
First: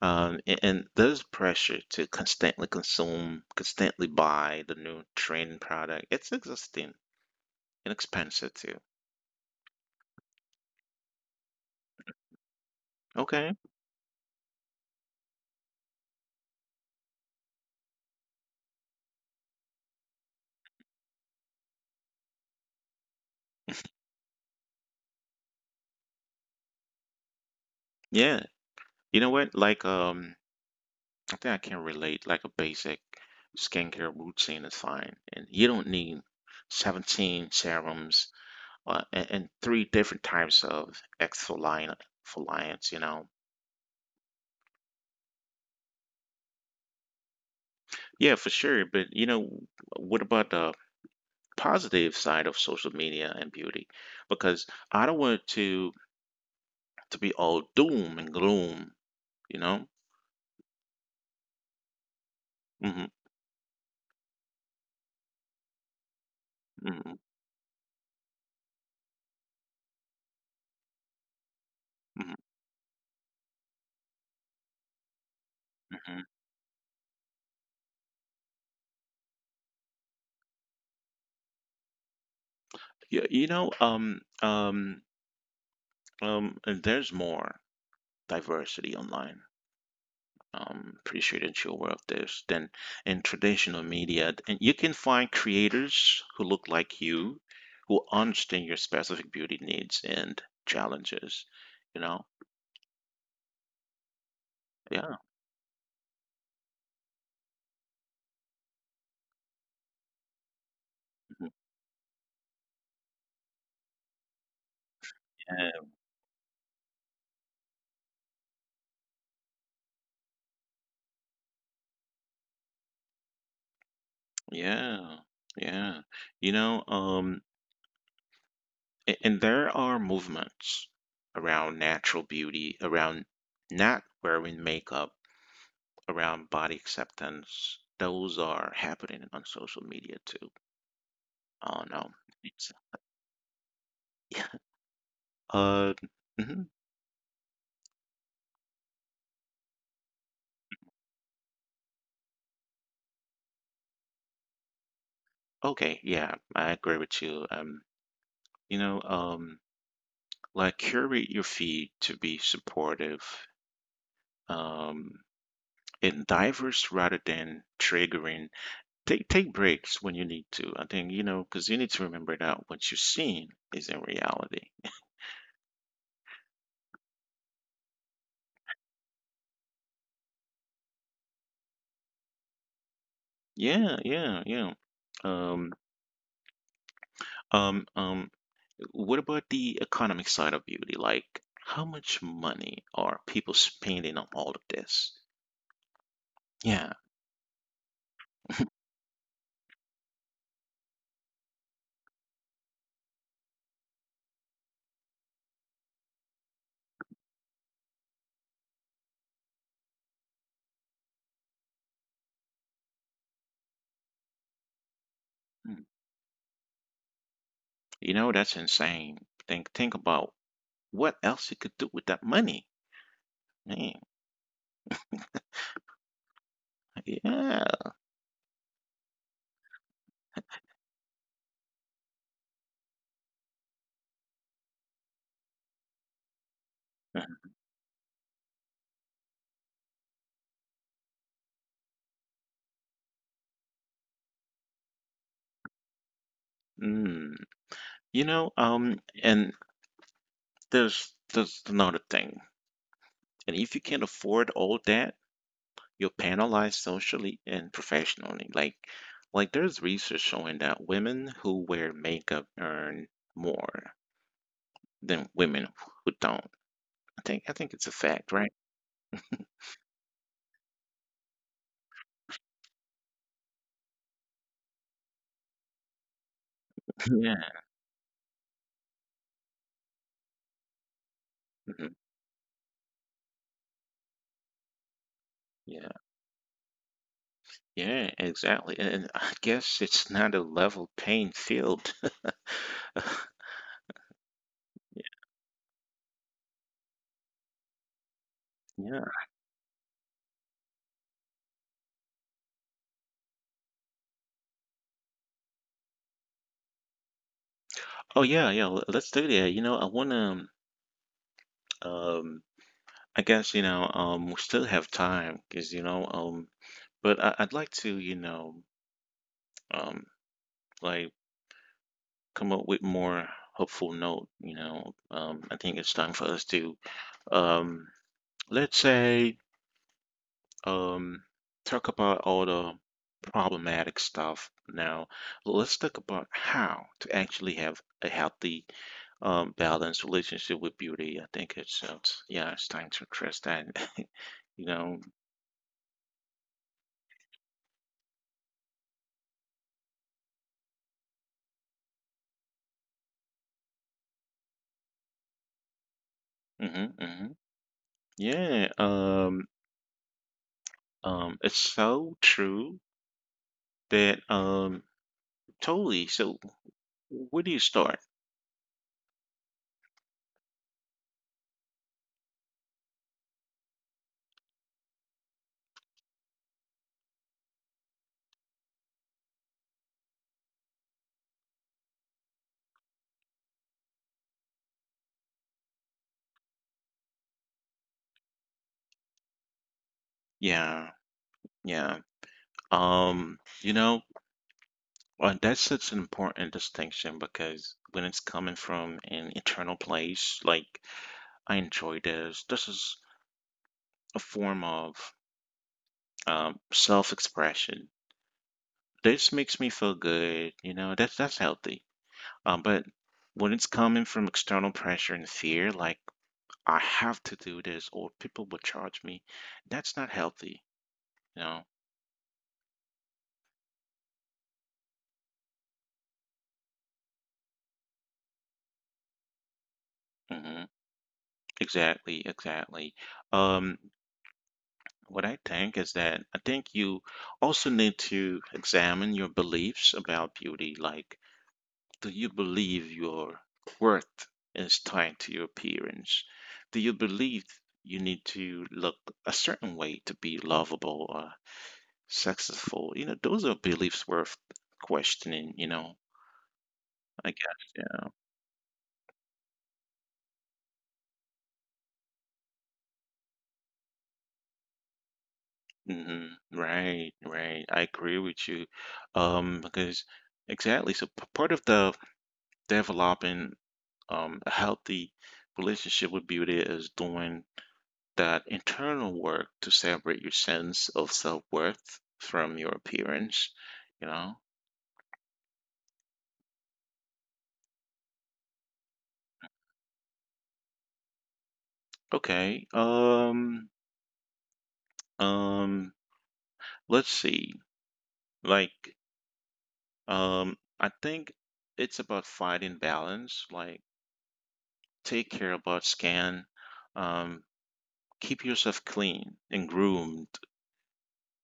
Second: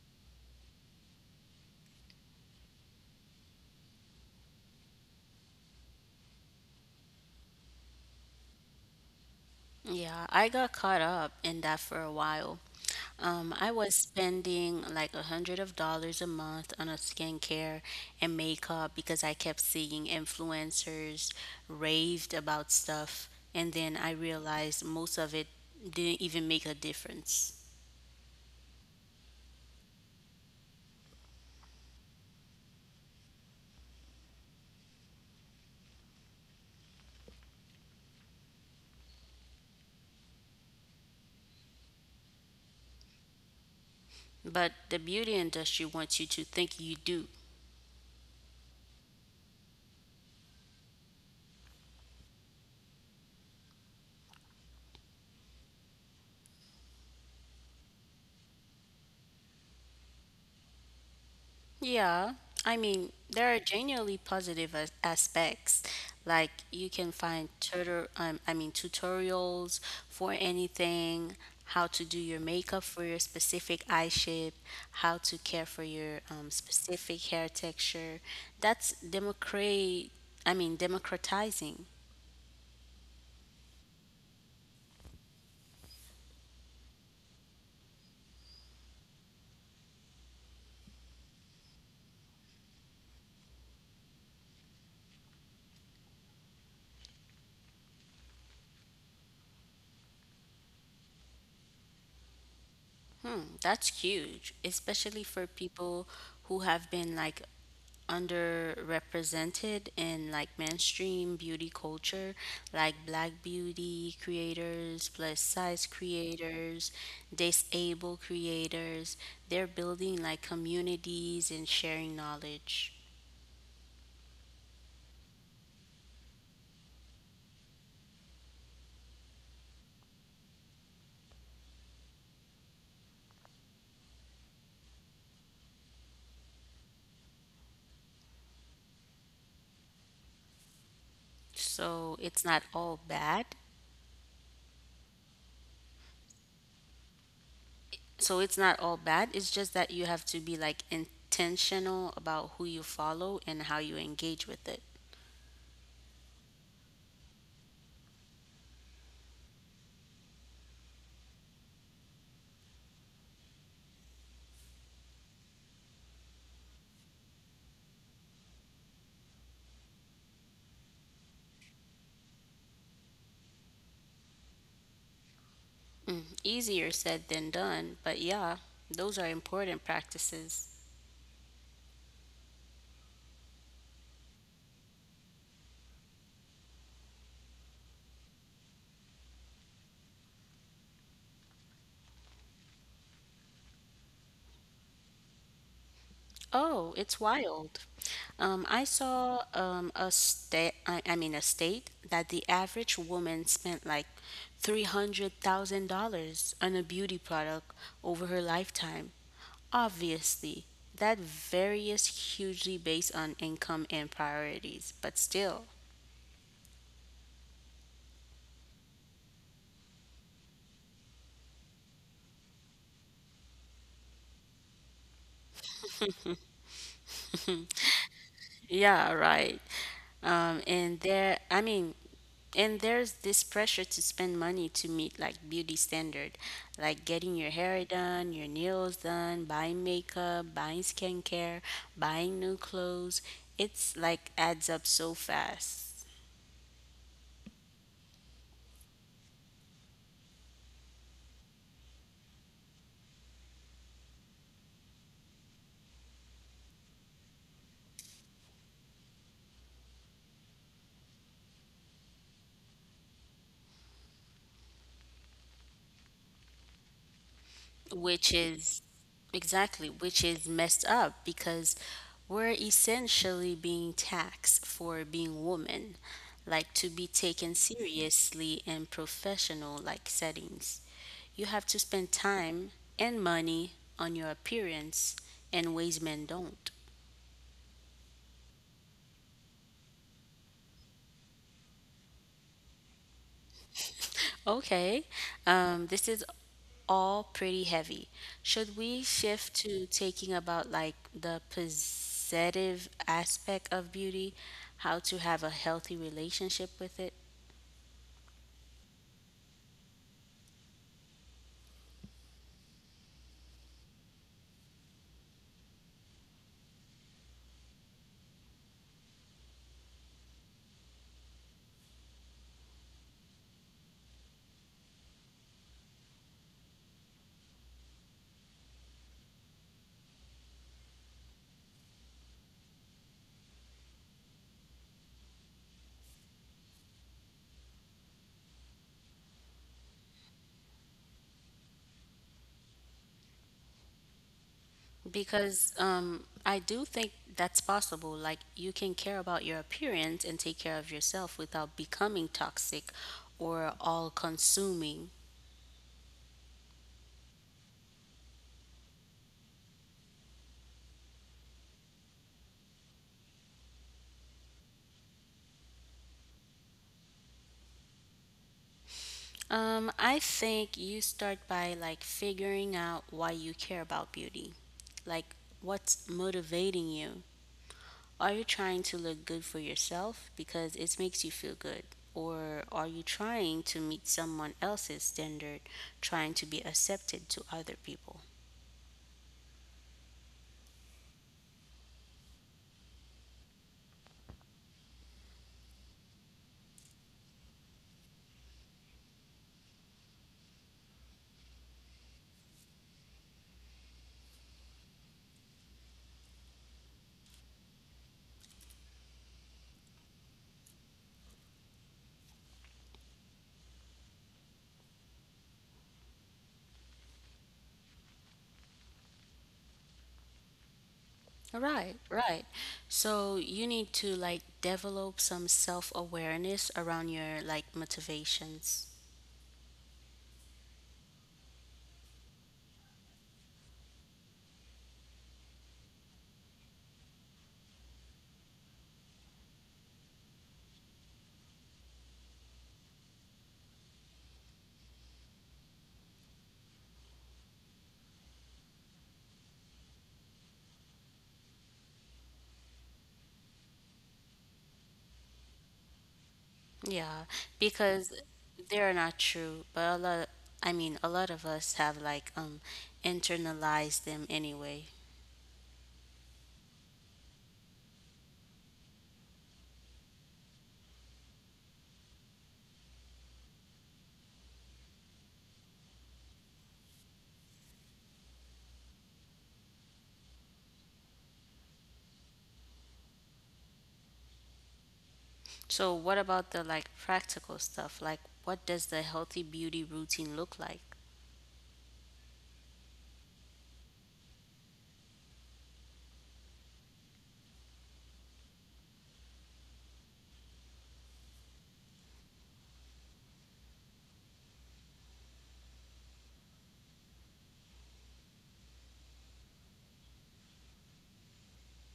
S1: and there's pressure to constantly consume, constantly buy the new trend product. It's existing and expensive too.
S2: Yeah, I got caught up in that for a while.
S1: Okay,
S2: I was spending like a hundred of dollars a month on a skincare and makeup because I kept seeing influencers raved about stuff, and then I realized most of it didn't even make a difference.
S1: yeah, you know what? Like, I think I can relate. Like a basic skincare routine is fine, and you don't need 17 serums, and three different types of exfoliant, exfoliants. You know,
S2: But the beauty industry wants you to think you do.
S1: yeah, for sure. But you know, what about the positive side of social media and beauty, because I don't want it to be all doom and gloom, you know.
S2: Yeah, I
S1: Hmm
S2: mean, there are genuinely positive aspects. Like,
S1: hmm
S2: you can find tutorials for anything, how to do
S1: hmm
S2: your makeup for your specific eye shape, how to care for
S1: hmm
S2: your specific hair texture. That's democratizing.
S1: Yeah, you know, and there's more diversity online. Pretty sure that you're aware of this than in traditional media, and you can find creators who look like you, who understand your specific beauty needs and challenges. You know,
S2: That's huge,
S1: yeah.
S2: especially for people who have been underrepresented in
S1: Mm-hmm.
S2: mainstream beauty culture, like black beauty creators, plus size creators, disabled creators. They're building like communities and sharing knowledge.
S1: Yeah, yeah. You know, and there are movements around natural beauty, around not wearing makeup, around body acceptance. Those are happening on social media too. Oh no.
S2: So it's
S1: It's,
S2: not all bad.
S1: yeah. Uh, mhm.
S2: So it's not all bad. It's just that you have to be like intentional about who you follow and how you engage with it.
S1: Okay, yeah, I agree with you. You know, like curate your feed to be supportive, um, and diverse rather than triggering. Take breaks when you need to. I think, you know, because you need to remember that what you're seeing is in reality.
S2: Easier said than done, but yeah, those are important practices.
S1: Yeah, yeah, yeah. Um, um, um, what about the economic side of beauty? Like, how much money are people spending on all of this? Yeah.
S2: Oh, it's wild. I saw a state, I mean a state that the average woman spent like $300,000 on a beauty product over her lifetime. Obviously, that varies hugely based on income and priorities, but still,
S1: Mm. You know, that's insane. Think about what else you could do with that money. Man, yeah.
S2: yeah, right. Um, and there, I mean, and there's this pressure to spend money to meet like beauty standard, like getting your hair done, your nails done, buying makeup, buying skincare, buying new clothes. It's like adds up so fast.
S1: Mm. You know, and there's another thing. And if you can't afford all that, you're penalized socially and professionally. Like there's research showing that women who wear makeup earn more than women who don't. I think it's a
S2: which
S1: fact, right?
S2: is exactly which is messed up because we're essentially being taxed for being women, like to
S1: [laughs]
S2: be
S1: Yeah.
S2: taken seriously in professional like settings. You have to
S1: Mhm.
S2: spend time and money on your appearance in
S1: Yeah.
S2: ways men don't.
S1: Yeah, exactly. And I guess it's not a level playing field. [laughs]
S2: Okay, this is all pretty heavy. Should
S1: Yeah.
S2: we shift to taking about like the possessive aspect of beauty, how to have a healthy relationship with it?
S1: Oh yeah, yeah. Let's do that. You know, I wanna, um, I guess, we still have time because, I'd like to, um, like come up with more hopeful note, you know. I think it's time for us to, um, let's say um, talk about all the problematic stuff. Now let's talk about how to actually have a healthy, balanced relationship with beauty. I think it's, it's yeah, it's time to address that. [laughs] You know.
S2: Because I do think that's possible. Like you can care about your appearance and take care of yourself without becoming toxic or all consuming.
S1: Hmm hmm yeah. It's so true that, totally. So where do you start?
S2: I think you start by like figuring out why you care about beauty. Like what's motivating you? Are you trying to look good for yourself because it makes you feel good? Or are you trying to meet someone else's standard, trying to be accepted to other people?
S1: Yeah. Yeah. You know, that's such an important distinction, because when it's coming from an internal place, like I enjoy this, this is a form of self-expression. This makes me feel good, you know, that's healthy. But when it's coming from external pressure and fear, like I have to do this or people will charge me, that's not healthy, you know.
S2: Right. So you need to like develop some self awareness around your like motivations.
S1: hmm Exactly, exactly. Um, What I think is that I think you also need to examine your beliefs about beauty. Like, do you believe your worth is tied to your appearance? Do you believe you need to look a certain way to be lovable or successful? You know, those are beliefs worth questioning, you know,
S2: Yeah,
S1: I guess.
S2: because they're not true, but a lot of us have like internalized them anyway.
S1: Yeah. Right, right. I agree with you. Because exactly. So part of the developing a healthy relationship would be with beauty is doing that internal work to separate your sense of self-worth from your appearance you know.
S2: So what about the like practical stuff? Like what does the healthy beauty routine look like?
S1: Okay. Um let's see, like, I think it's about finding balance, like take care about skin, um keep yourself clean and groomed,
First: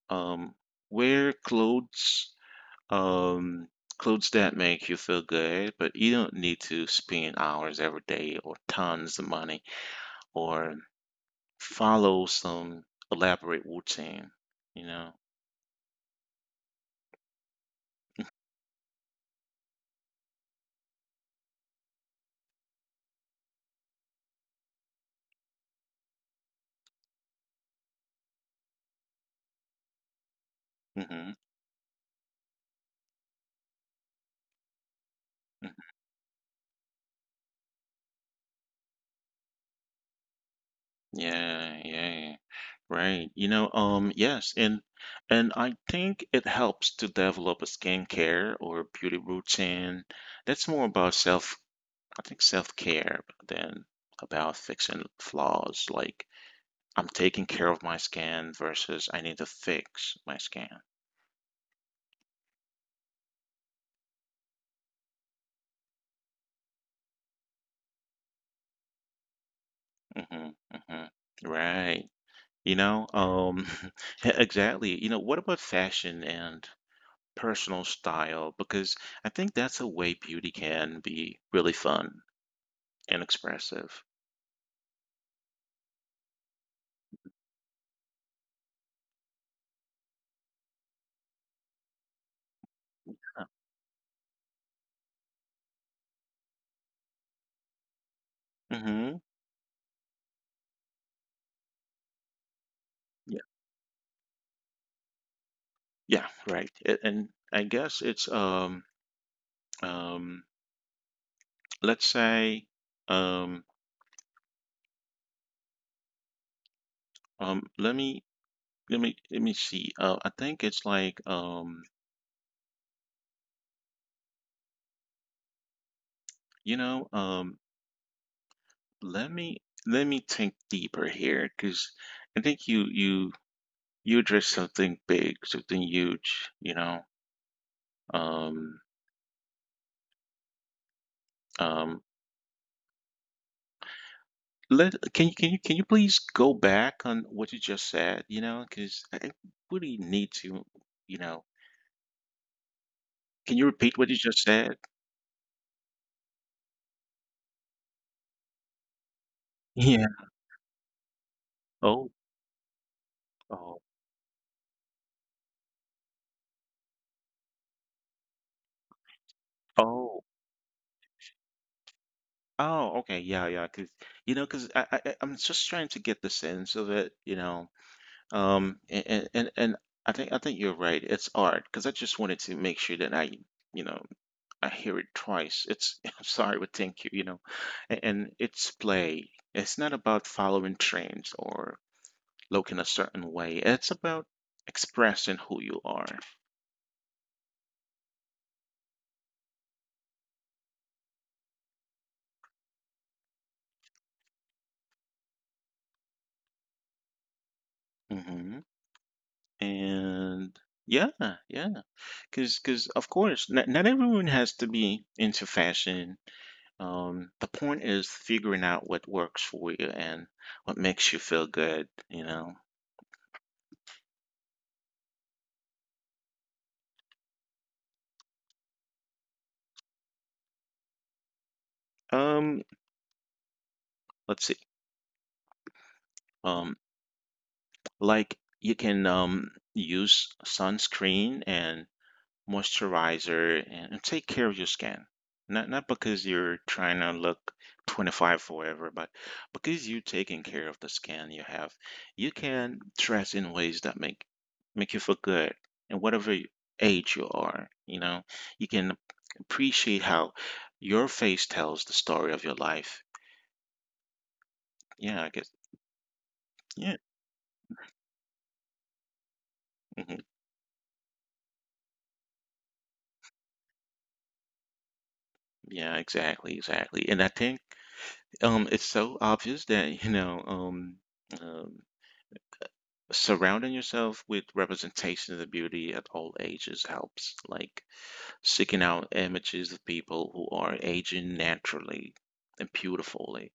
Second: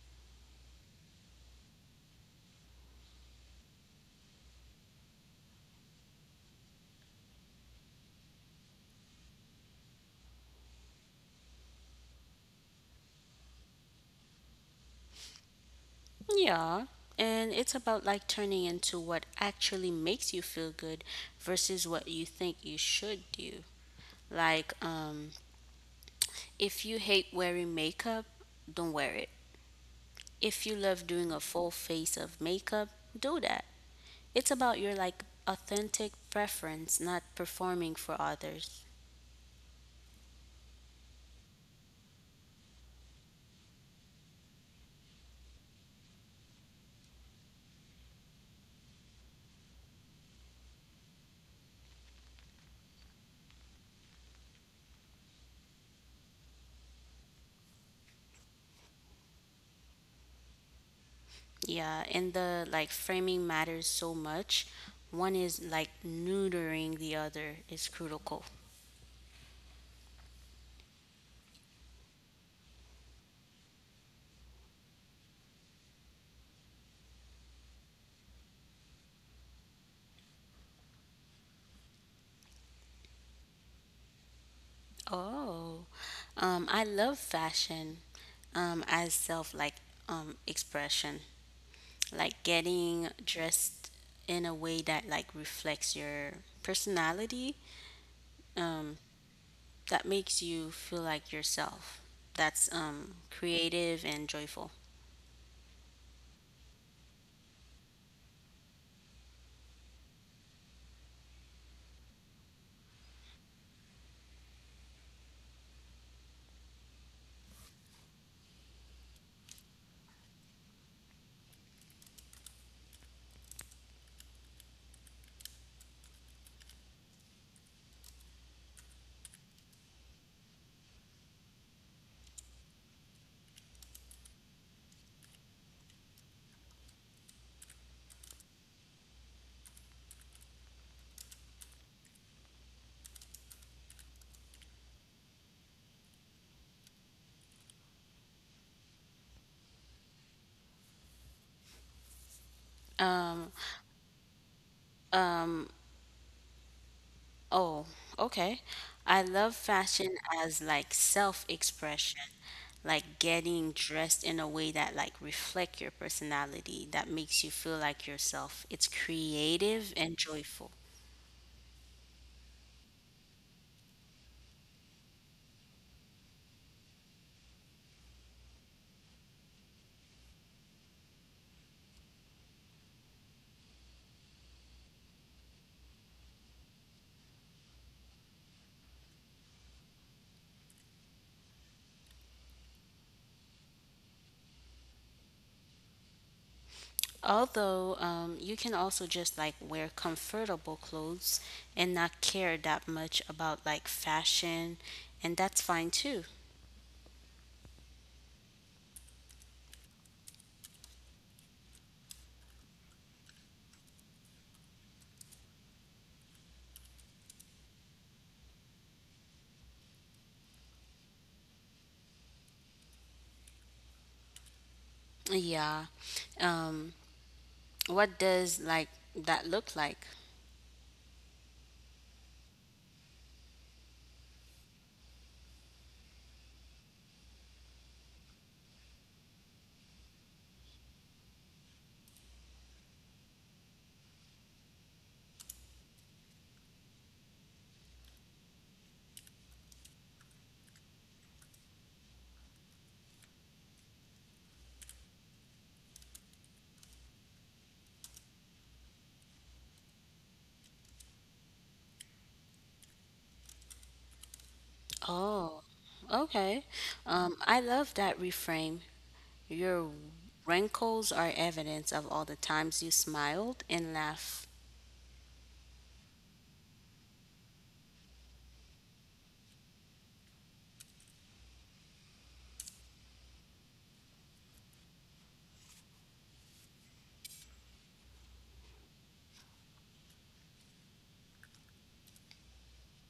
S1: um wear clothes, Um, clothes that make you feel good, but you don't need to spend hours every day or tons of money or follow some elaborate routine, you know?
S2: Yeah. And it's about like turning into what actually makes you feel good versus what you think you should do. Like, if you hate wearing makeup, don't wear it. If you love
S1: Hmm.
S2: doing a full face of makeup, do that. It's about your like authentic preference, not performing for others.
S1: Yeah, yeah, right. You know, yes, and I think it helps to develop a skincare or beauty routine. That's more about self, I think self-care, than about fixing flaws, like I'm taking care of my skin versus I need to fix my skin.
S2: Yeah, and the like framing matters so much. One is like neutering the other is critical.
S1: hmm hmm Right. You know, [laughs] yeah, exactly. You know, what about fashion and personal style? Because I think that's a way beauty can be really fun and expressive.
S2: Oh, I love fashion as self, expression, like getting dressed in a way that like reflects your personality
S1: Mm-hmm.
S2: that makes you feel like yourself. That's
S1: Yeah.
S2: creative and joyful.
S1: Yeah, right. And I guess it's um let's say, um let me let me see. I think it's like, you know um let me think deeper here, because I think you address something big, something huge. You know, um, um, let can you please go back on what you just said? You know, because I really need to. You know, can you repeat what you just said?
S2: Oh, okay. I love
S1: Yeah.
S2: fashion as like
S1: Oh.
S2: self-expression, like
S1: Oh.
S2: getting dressed in a way that like reflect your personality, that makes you feel like yourself. It's
S1: Oh.
S2: creative and joyful.
S1: Oh. Okay. Yeah. Yeah. Because you know, because I'm just trying to get the sense of it. You know. And I think you're right. It's art, because I just wanted to make sure that I, you know, I hear it twice. It's [laughs] I'm sorry, but thank you, you know, and it's play. It's not about following trends or looking a certain way. It's about expressing who you are.
S2: Although you can also just like wear comfortable clothes and not care that much about like fashion, and that's fine too.
S1: Hmm. And yeah, yeah, because of course, not everyone has to be into fashion. The point is figuring out what works for you and what makes you feel good, you know.
S2: Yeah. Um, what does like that look like?
S1: Um, let's see. Um, like you can use sunscreen and moisturizer and take care of your skin. Not because you're trying to look 25 forever, but because you're taking care of the skin you have, you can dress in ways that make you feel good. And whatever age you are, you know, you can appreciate how your face tells the story of your life. Yeah, I guess.
S2: Oh,
S1: Yeah.
S2: okay. I love that reframe.
S1: Mhm.
S2: Your wrinkles are evidence of all the times you smiled and laughed.
S1: Yeah, exactly, exactly. And I think it's so obvious that, you know, um surrounding yourself with representations of beauty at all ages helps, like seeking out images of people who are aging naturally and beautifully.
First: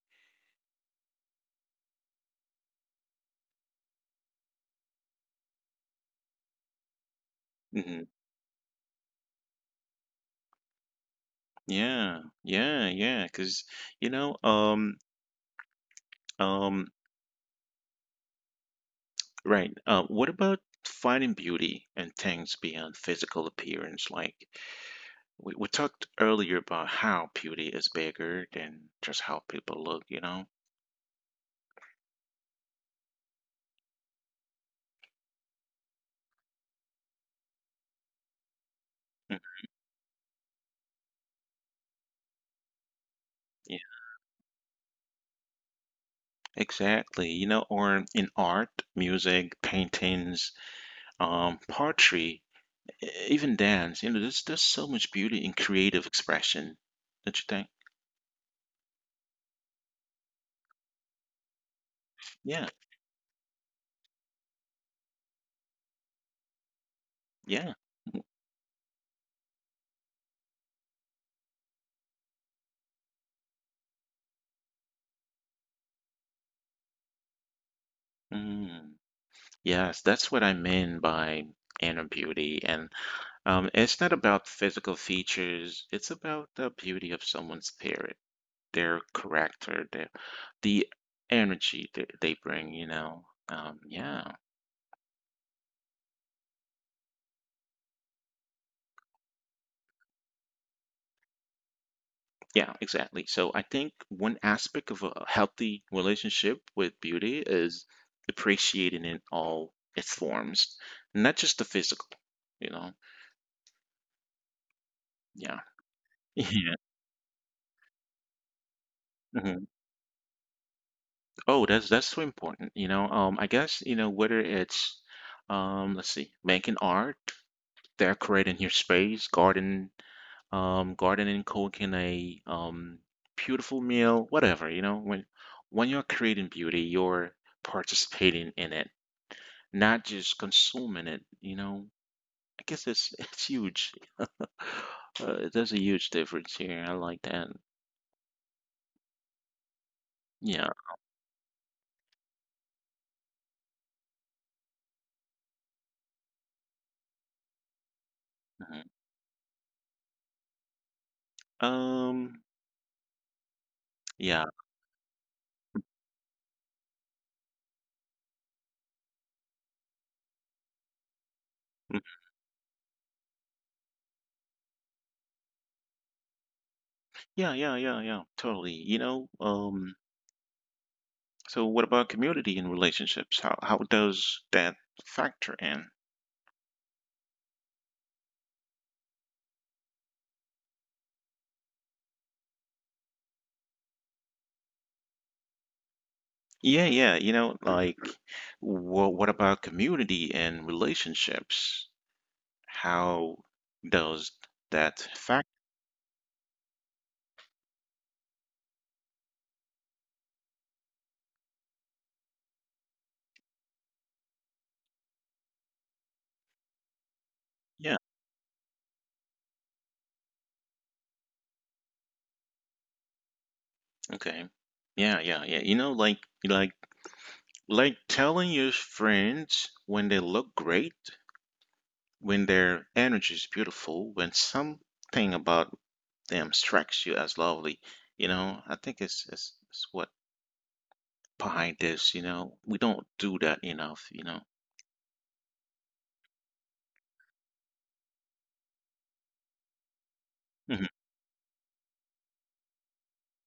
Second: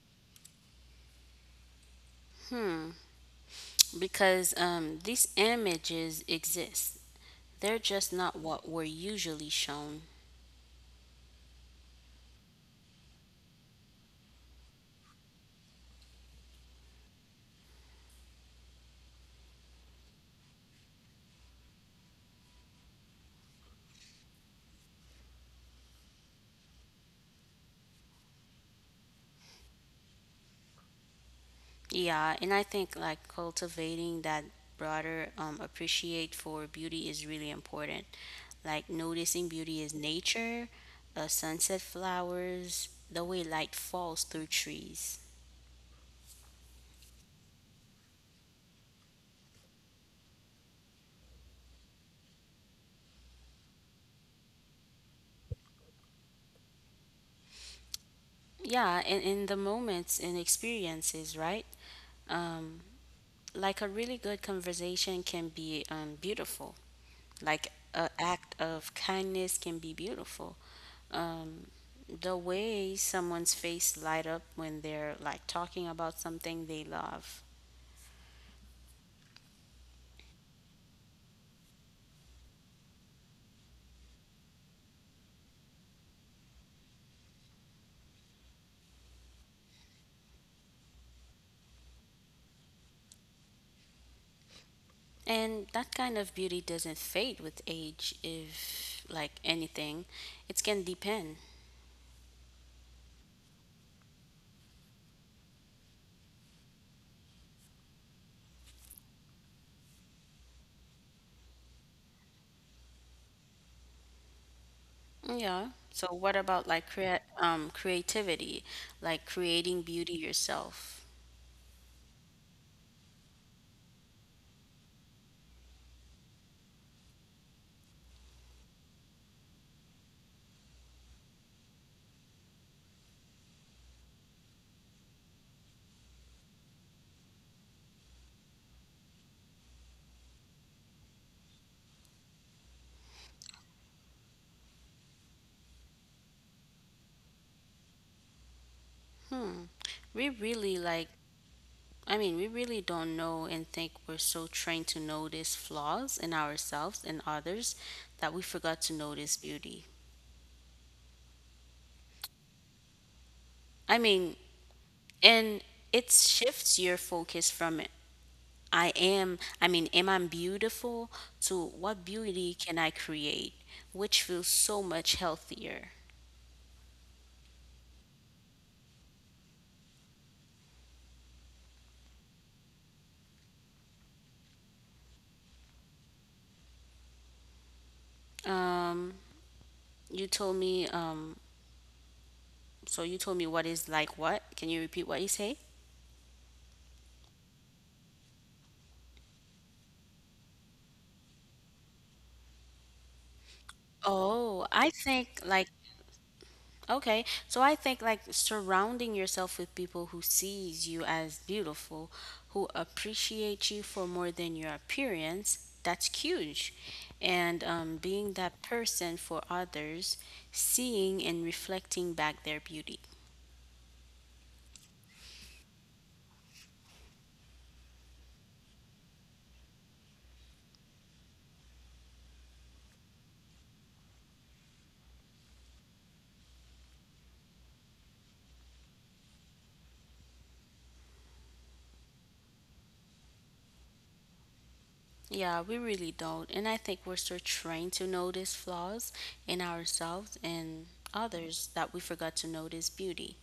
S2: Because these images exist, they're
S1: Hmm.
S2: just not what we're usually shown.
S1: Yeah, yeah, yeah. Because you know, um, right. What about finding beauty and things beyond physical appearance? Like we talked earlier about how beauty is bigger than just how people look. You know.
S2: Yeah, and I think like cultivating that broader appreciate for beauty is really important. Like
S1: Mhm.
S2: noticing beauty is nature, sunset flowers, the way light falls through trees.
S1: Exactly. You know, or in art, music, paintings, poetry, even dance. You know, there's so much beauty in creative expression, don't you think?
S2: Yeah, and in the moments and experiences, right?
S1: Yeah,
S2: Like a really good conversation can be beautiful.
S1: yeah.
S2: Like an act of kindness can be beautiful. Um, the way someone's face light up when they're like talking about something they love.
S1: Mm. Yes, that's what I mean by inner beauty. And it's not about physical features, it's about the beauty of someone's spirit, their character, their the energy they bring, you know. Yeah.
S2: And that kind of beauty doesn't fade with age if like anything. It can depend.
S1: Yeah, exactly. So I think one aspect of a healthy relationship with beauty is appreciating it all its forms, not just the physical, you know. Yeah.
S2: Yeah. So
S1: [laughs]
S2: what
S1: Yeah.
S2: about like creativity, like
S1: Mhm.
S2: creating beauty yourself?
S1: Oh, that's so important, you know. I guess, you know, whether it's let's see, making art, decorating your space, garden, gardening, cooking a beautiful meal, whatever, you know, when you're creating beauty, you're participating in it, not just consuming it, you know. I guess it's [laughs] it's huge. There's a huge difference here. I like that.
S2: Hmm. We
S1: Yeah.
S2: really like, I mean, We really don't know and think we're so trained to notice flaws in ourselves and others that we
S1: Mhm.
S2: forgot to notice beauty.
S1: Um.
S2: I mean,
S1: Yeah.
S2: and it shifts your focus from I am, I mean, am I beautiful to
S1: Mm.
S2: what beauty can I create, which feels so much healthier.
S1: Yeah. Yeah. Yeah. Yeah. Totally. You know. So, what about community and relationships? How does that factor in?
S2: Um, you told me, um, so you told me what is like what? Can you repeat what you say?
S1: Yeah. Yeah. You know, like, what about community and relationships? How does that
S2: Oh, I
S1: factor?
S2: think like okay, so I think like surrounding yourself with people who sees you as beautiful, who appreciate you for more than your appearance, that's huge. And
S1: Yeah.
S2: being that person for others, seeing and reflecting back their beauty.
S1: Okay. Yeah, yeah, yeah. You know, like like Like telling your friends when they look great, when their energy is beautiful, when something about them strikes you as lovely, you know, I think it's what behind this, you know. We don't do that enough, you know.
S2: Yeah, we really don't. And I think we're still trained to notice flaws in ourselves
S1: Mhm.
S2: and others that we forgot to notice beauty.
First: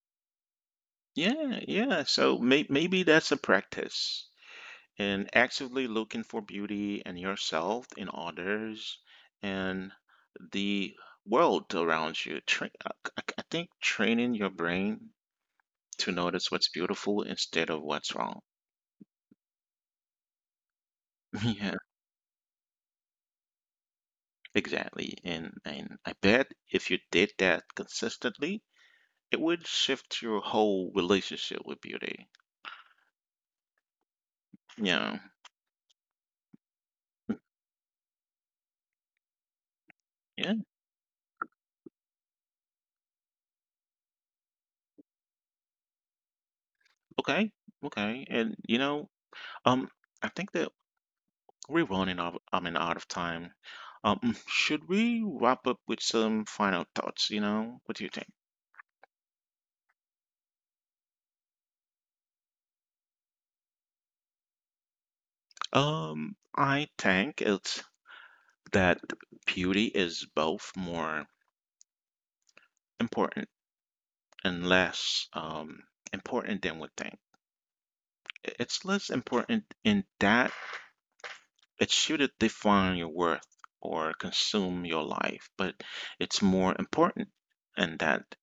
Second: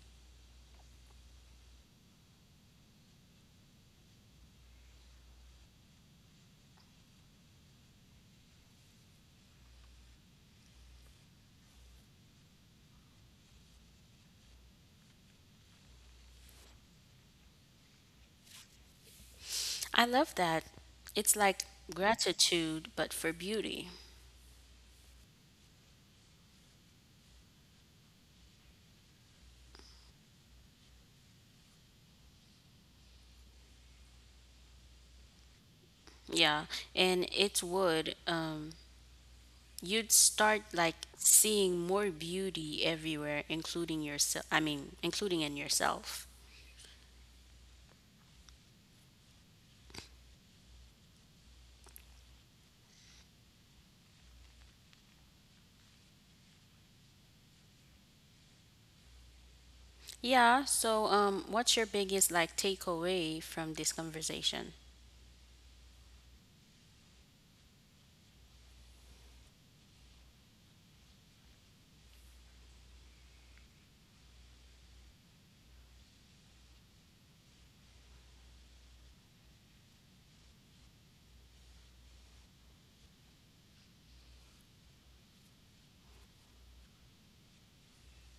S1: Yeah, yeah. So maybe that's a practice and actively looking for beauty in yourself, in others, and the world around you. I think training your brain to notice what's beautiful instead of what's wrong.
S2: I love that. It's
S1: [laughs]
S2: like
S1: Yeah,
S2: gratitude, but for beauty.
S1: exactly. And I bet if you did that consistently, it would shift your whole relationship with beauty. Yeah.
S2: Yeah, and it would. You'd
S1: Yeah.
S2: start like seeing more beauty everywhere, including in yourself.
S1: Okay. Okay. And you know, um, I think that we're running out. I mean, out of time. Should we wrap up with some final thoughts? You know, what do you think?
S2: Yeah. So, what's your biggest like takeaway from this conversation?
S1: I think it's that beauty is both more important and less important than we think. It's less important in that it shouldn't define your worth or consume your life, but it's more important in that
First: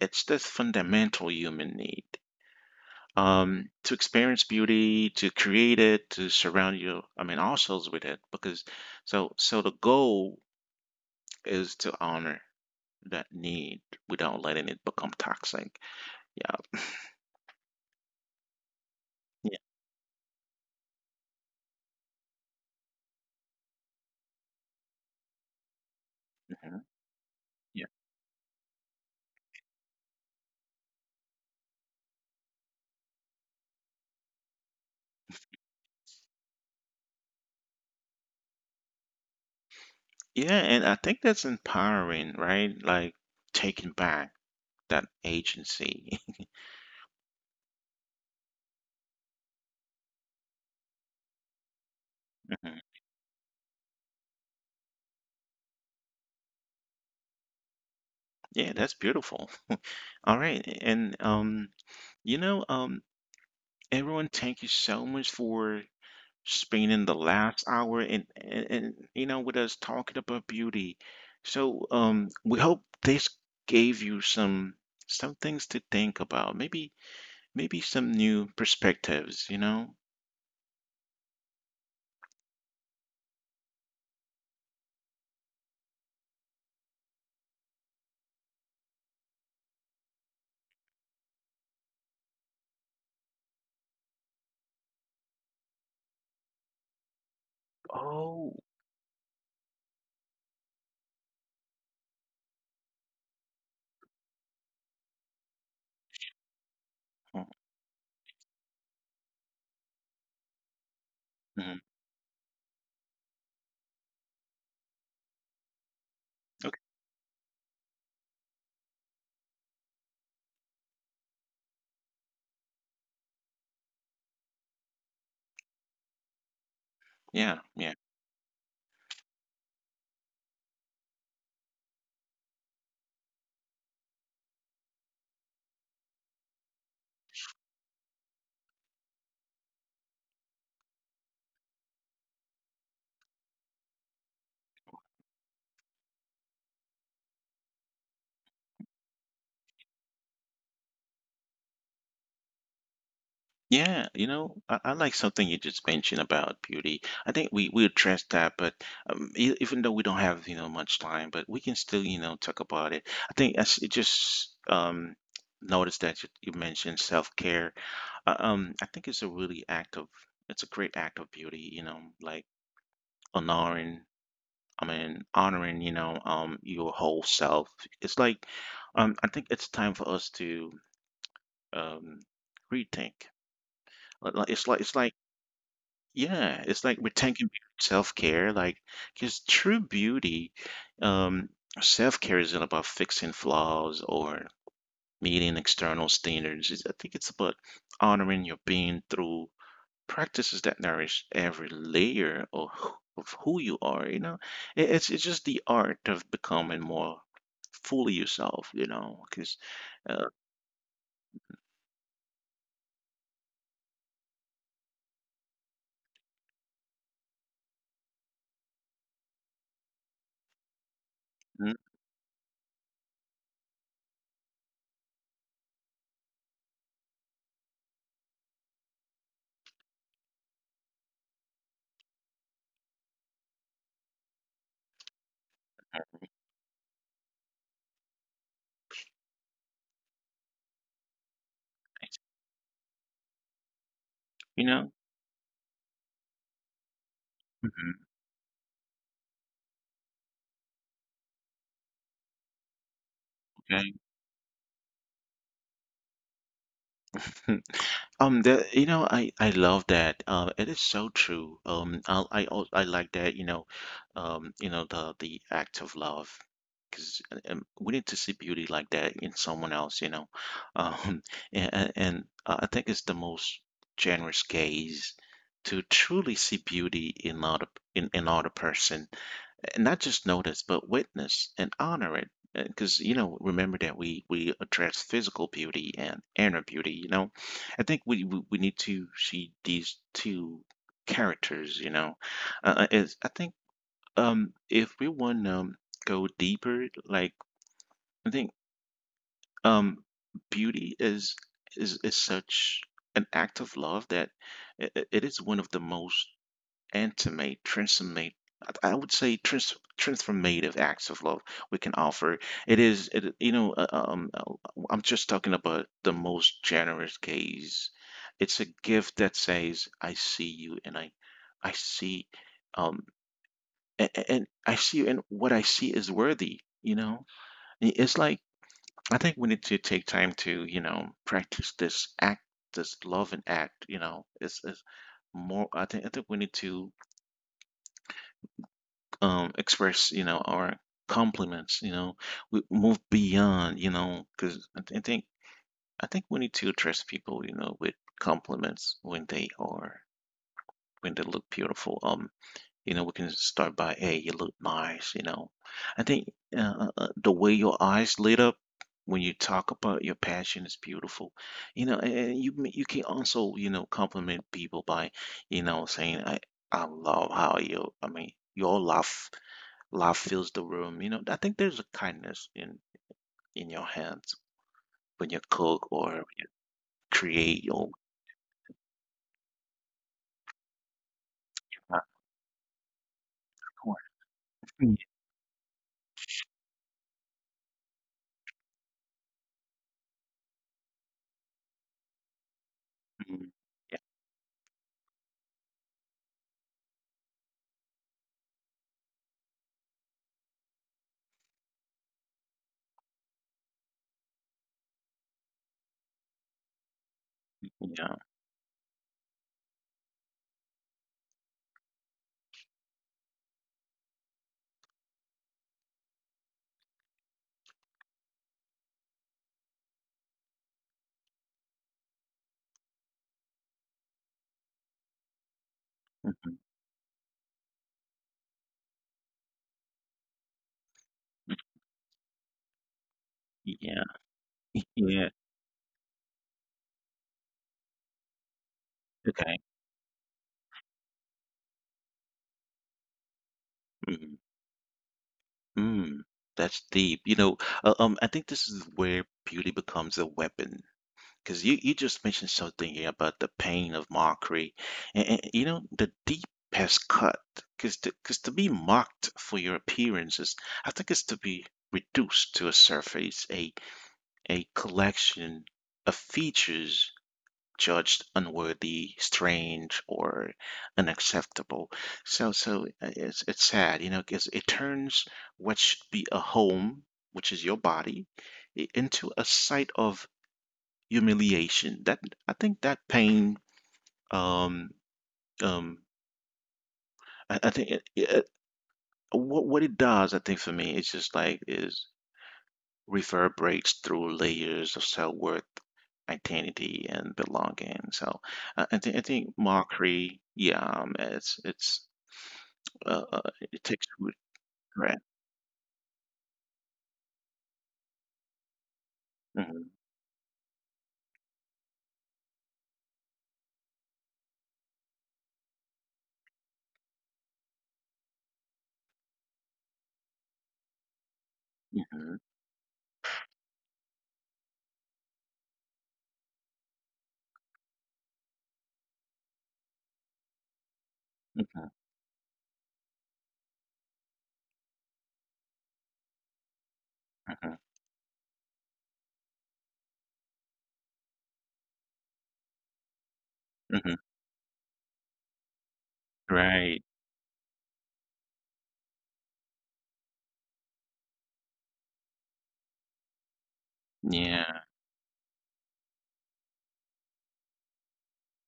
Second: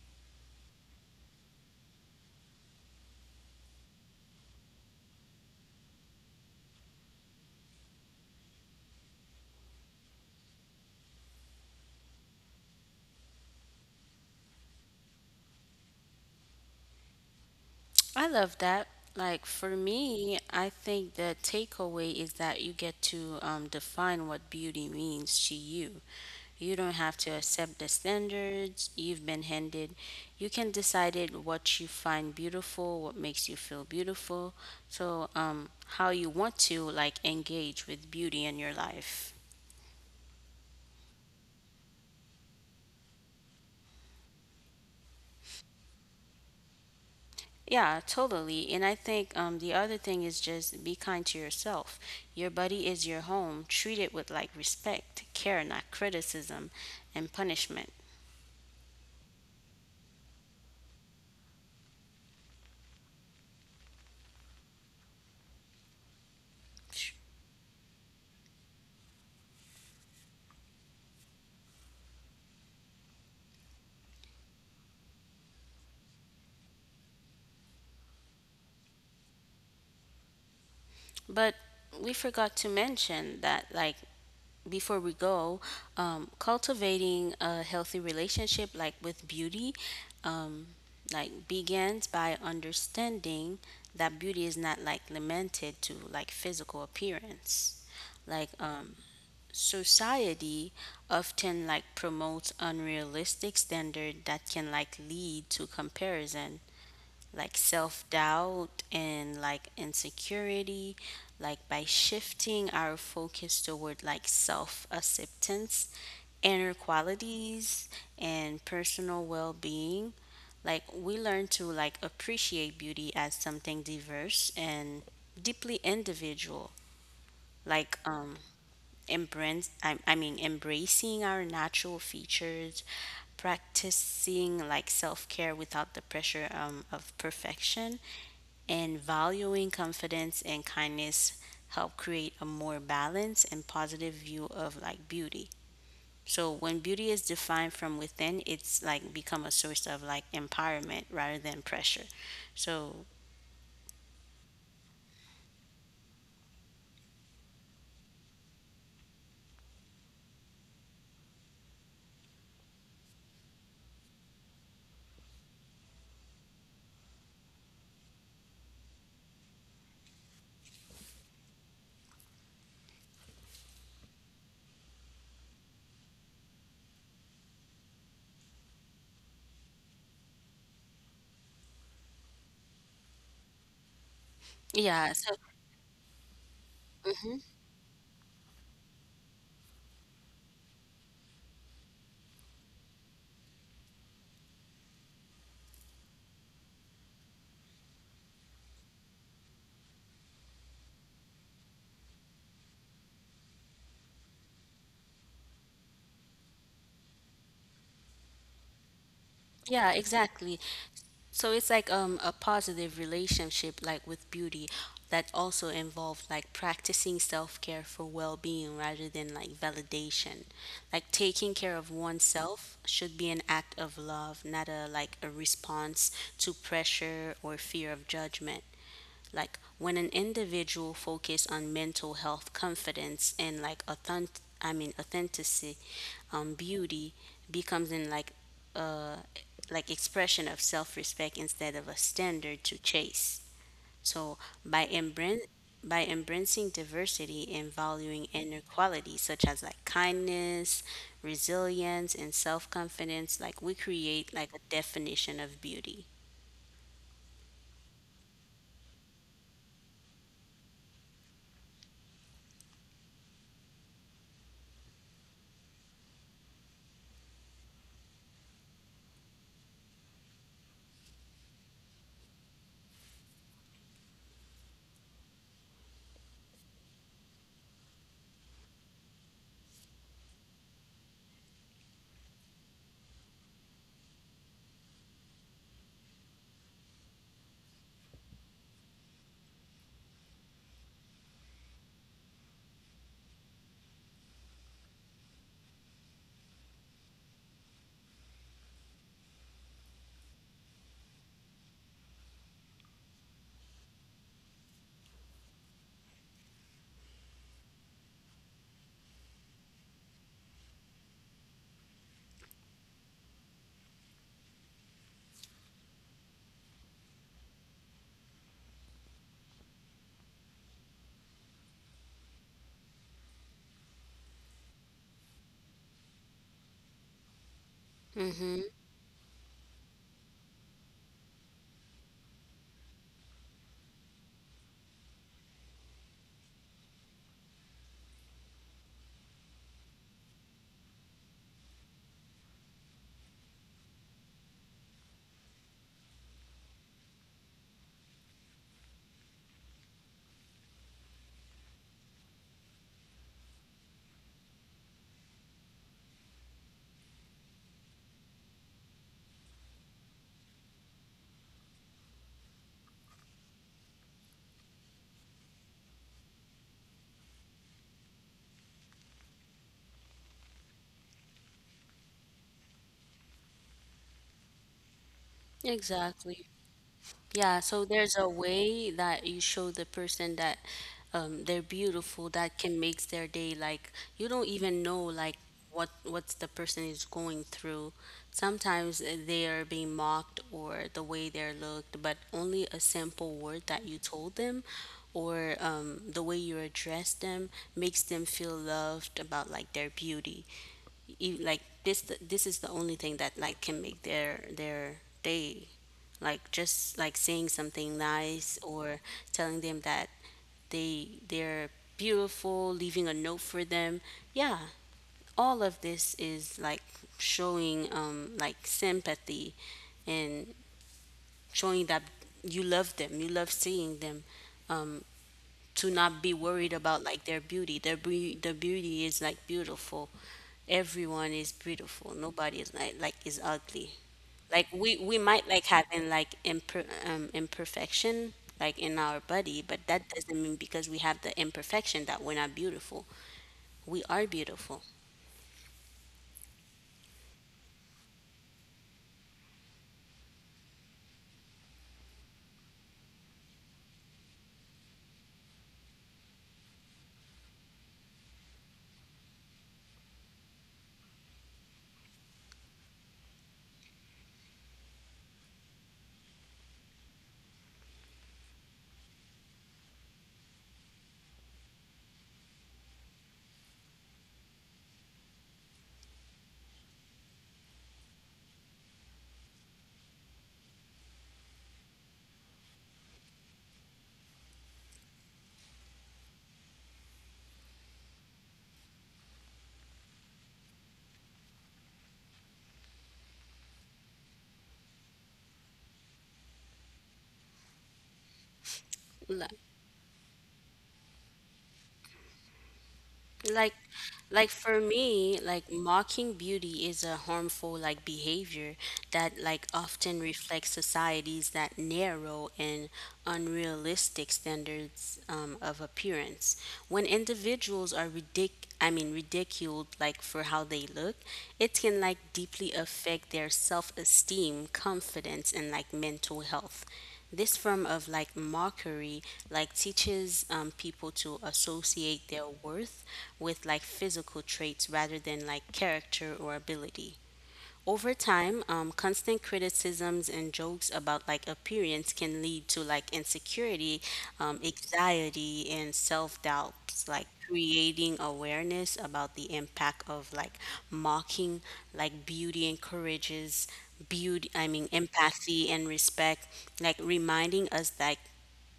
S1: it's this fundamental human need to experience beauty, to create it, to surround you, I mean, ourselves with it. Because so, so the goal is to honor that need without letting it become toxic. Yeah.
S2: I love that. Like
S1: Yeah.
S2: for me, I think the takeaway is that you get to define what beauty means to you. You don't
S1: Mhm.
S2: have to accept the standards you've been handed. You can decide it what you find beautiful, what makes you feel beautiful. So, how you want to like engage with beauty in your life.
S1: Yeah, and I think that's empowering, right? Like taking back that agency.
S2: Yeah, totally. And I think the other thing is just be kind to yourself. Your
S1: [laughs]
S2: body
S1: Mhm.
S2: is your home. Treat it with like respect, care, not criticism and punishment.
S1: Yeah, that's beautiful. All right, and you know, everyone, thank you so much for spending the last hour and you know with us talking about beauty. So we hope this gave you some things to think about. Maybe maybe some new perspectives. You know.
S2: But we forgot to mention that, like, before we go, cultivating a healthy relationship, like with beauty, um, like begins by understanding that beauty is not like limited to like physical appearance. Like,
S1: Oh.
S2: society often like promotes unrealistic standard that can like lead to comparison like
S1: Oh.
S2: self-doubt and like insecurity like by
S1: Mhm.
S2: shifting our focus toward like self-acceptance inner
S1: Okay.
S2: qualities and personal well-being like we learn to like appreciate beauty as something diverse and deeply individual
S1: Yeah.
S2: like
S1: Yeah.
S2: embrace, I mean, embracing our natural features, practicing like self care without the pressure of perfection, and valuing confidence and kindness help create a more balanced and positive view of like beauty. So when beauty is defined from within, it's like become a source of like empowerment rather than pressure. So
S1: Yeah, you know, I like something you just mentioned about beauty. I think we addressed that, but even though we don't have, you know, much time, but we can still, you know, talk about it. I think as it just noticed that you mentioned self-care. I think it's a really act of it's a great act of beauty, you know, like honoring, I mean, honoring, you know, your whole self. It's like I think it's time for us to um rethink. It's
S2: yeah,
S1: like
S2: so
S1: Yeah, it's like we're talking about self-care, like, because true beauty, um, self-care isn't about fixing flaws or meeting external standards. It's, I think it's about honoring your being through practices that nourish every layer of, of who you are, you know? It's just the art of becoming more fully yourself, you know? Because,
S2: yeah,
S1: uh,
S2: exactly. So it's like a positive relationship, like with beauty, that also involved like practicing self care for well being rather than like validation. Like taking care of
S1: mm,
S2: oneself should be an act of love, not a like a response to pressure or fear of judgment like when an individual focus on mental health confidence and like authenticity beauty becomes in uh like expression of self-respect instead of a standard to chase so
S1: you
S2: by
S1: know?
S2: embracing by embracing diversity and
S1: Mhm.
S2: valuing inner qualities such as like kindness, resilience, and self-confidence, like we create like a definition of beauty.
S1: [laughs] The, you know, I love that. It is so true. I like that. You know the act of love, because we need to see beauty like that in someone else. You know, um, [laughs] and I think it's the most generous gaze to truly see beauty in another person and not just notice, but witness and honor it. Because you know, remember that we address physical beauty and inner beauty. You know, I think we need to see these two characters. You know, is I think if we want to go deeper, like I think um beauty is is such an act of love that it is one of the most intimate, transformate. I would say transformative acts of love we can offer. It is, it, you know, I'm just talking about the most generous gaze. It's a gift that says, "I see you," and I see, um, and I see you, and what I see is worthy. You know, it's like
S2: Mm-hmm.
S1: I think we need to take time to, you know, practice this act, this love and act. You know, it's more. I think we need to express, you know, our compliments. You know, we move beyond, you know, because I think we need to address people, you know, with compliments when they are when they look beautiful. You know, we can start by, hey, you look nice. You know, I think the way your eyes lit up when you talk about your passion is beautiful. You know, and you you can also, you know, compliment people by, you know, saying, I love how you. I mean, your laugh Love fills the room. You know, I think there's a kindness in your hands when you cook or you
S2: Exactly. Yeah,
S1: create
S2: so
S1: your
S2: there's a way that you show the person that they're
S1: uh,
S2: beautiful that can make their day. Like
S1: or-
S2: you don't even know like what the person is going through. Sometimes they are being mocked or the way they're looked, but only a simple
S1: Mhm.
S2: word that you
S1: yeah,
S2: told them or the way you address them makes them feel loved about like their beauty like this is the only thing that like can make their day like just like saying something
S1: yeah,
S2: nice or telling them that they're beautiful leaving a note for them yeah all of this is like showing like sympathy and showing that you love them you love seeing them um to not be
S1: mhm,
S2: worried about like their beauty. The beauty is like beautiful. Everyone is beautiful. Nobody is like is ugly.
S1: yeah,
S2: Like we
S1: yeah.
S2: might like having like imperfection like in our body,
S1: Okay.
S2: but that doesn't mean because we have the imperfection that we're not beautiful. We are
S1: Mm,
S2: beautiful.
S1: mm, that's deep. You know, I think this is where beauty becomes a weapon because you just mentioned something yeah, about the pain of mockery and you know the deep has cut, because to be mocked for your appearances I think it's to be reduced to a surface a collection of features judged unworthy, strange or unacceptable. So so it's sad, you know, because it turns what should be a home, which is your body, into a site of humiliation. That I think that pain. Um, um, I think it, it, what it does, I think for me, it's just like is reverberates through layers of self worth, identity, and belonging. So, I think
S2: Like,
S1: mockery. Yeah, it's
S2: Like,
S1: it takes root.
S2: like for
S1: Right.
S2: me, like mocking beauty is a harmful like behavior that like
S1: Mm-hmm,
S2: often reflects societies that narrow and unrealistic standards of appearance. When individuals are ridiculed like for how they look, it
S1: mm-hmm,
S2: can like deeply affect their self-esteem, confidence, and like mental health. This form of like mockery like teaches people to
S1: mm-hmm,
S2: associate their worth with like physical traits rather than like character or ability.
S1: mm-hmm,
S2: Over time, constant criticisms and jokes about like appearance can lead to like insecurity,
S1: Mm-hmm.
S2: anxiety, and self
S1: Right.
S2: doubts, like creating awareness about the impact of like mocking, like beauty encourages
S1: Yeah.
S2: empathy and respect, like reminding us that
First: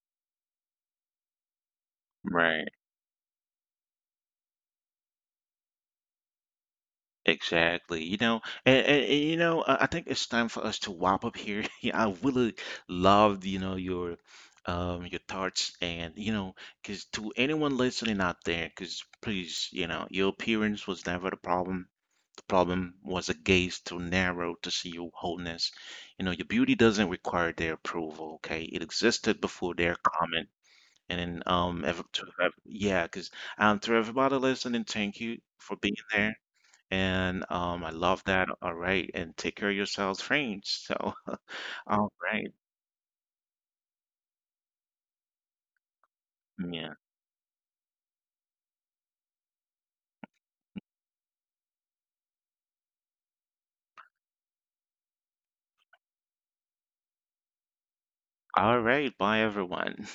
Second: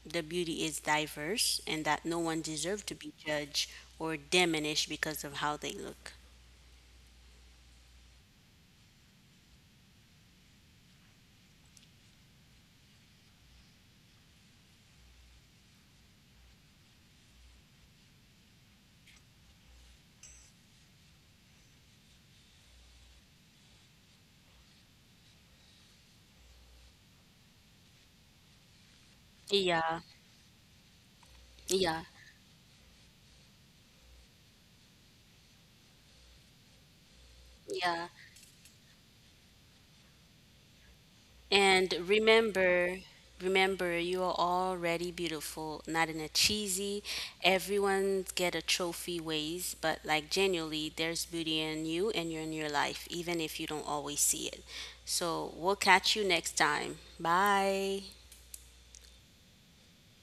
S2: the beauty is diverse and that no one
S1: Right.
S2: deserves to be judged or diminished because of how they look.
S1: Exactly. You know, you know, I think it's time for us to wrap up here. [laughs] Yeah, I really loved, you know, your thoughts and you know, because to anyone listening out there, because please, you know, your appearance was never the problem. The problem was a gaze too narrow to see your wholeness. You know, your beauty doesn't require their approval, okay? It existed before
S2: Yeah,
S1: their comment. And then,
S2: yeah,
S1: yeah, because to everybody listening, thank you for being there. And I
S2: yeah.
S1: love that. All right. And take care of yourselves, friends. So, [laughs]
S2: And
S1: all right.
S2: remember, remember, you are already beautiful, not in a cheesy,
S1: Yeah.
S2: everyone get a trophy ways, but like genuinely, there's beauty in you and you're in your life, even if you don't always see it. So we'll catch you next time. Bye.
S1: All right. Bye, everyone.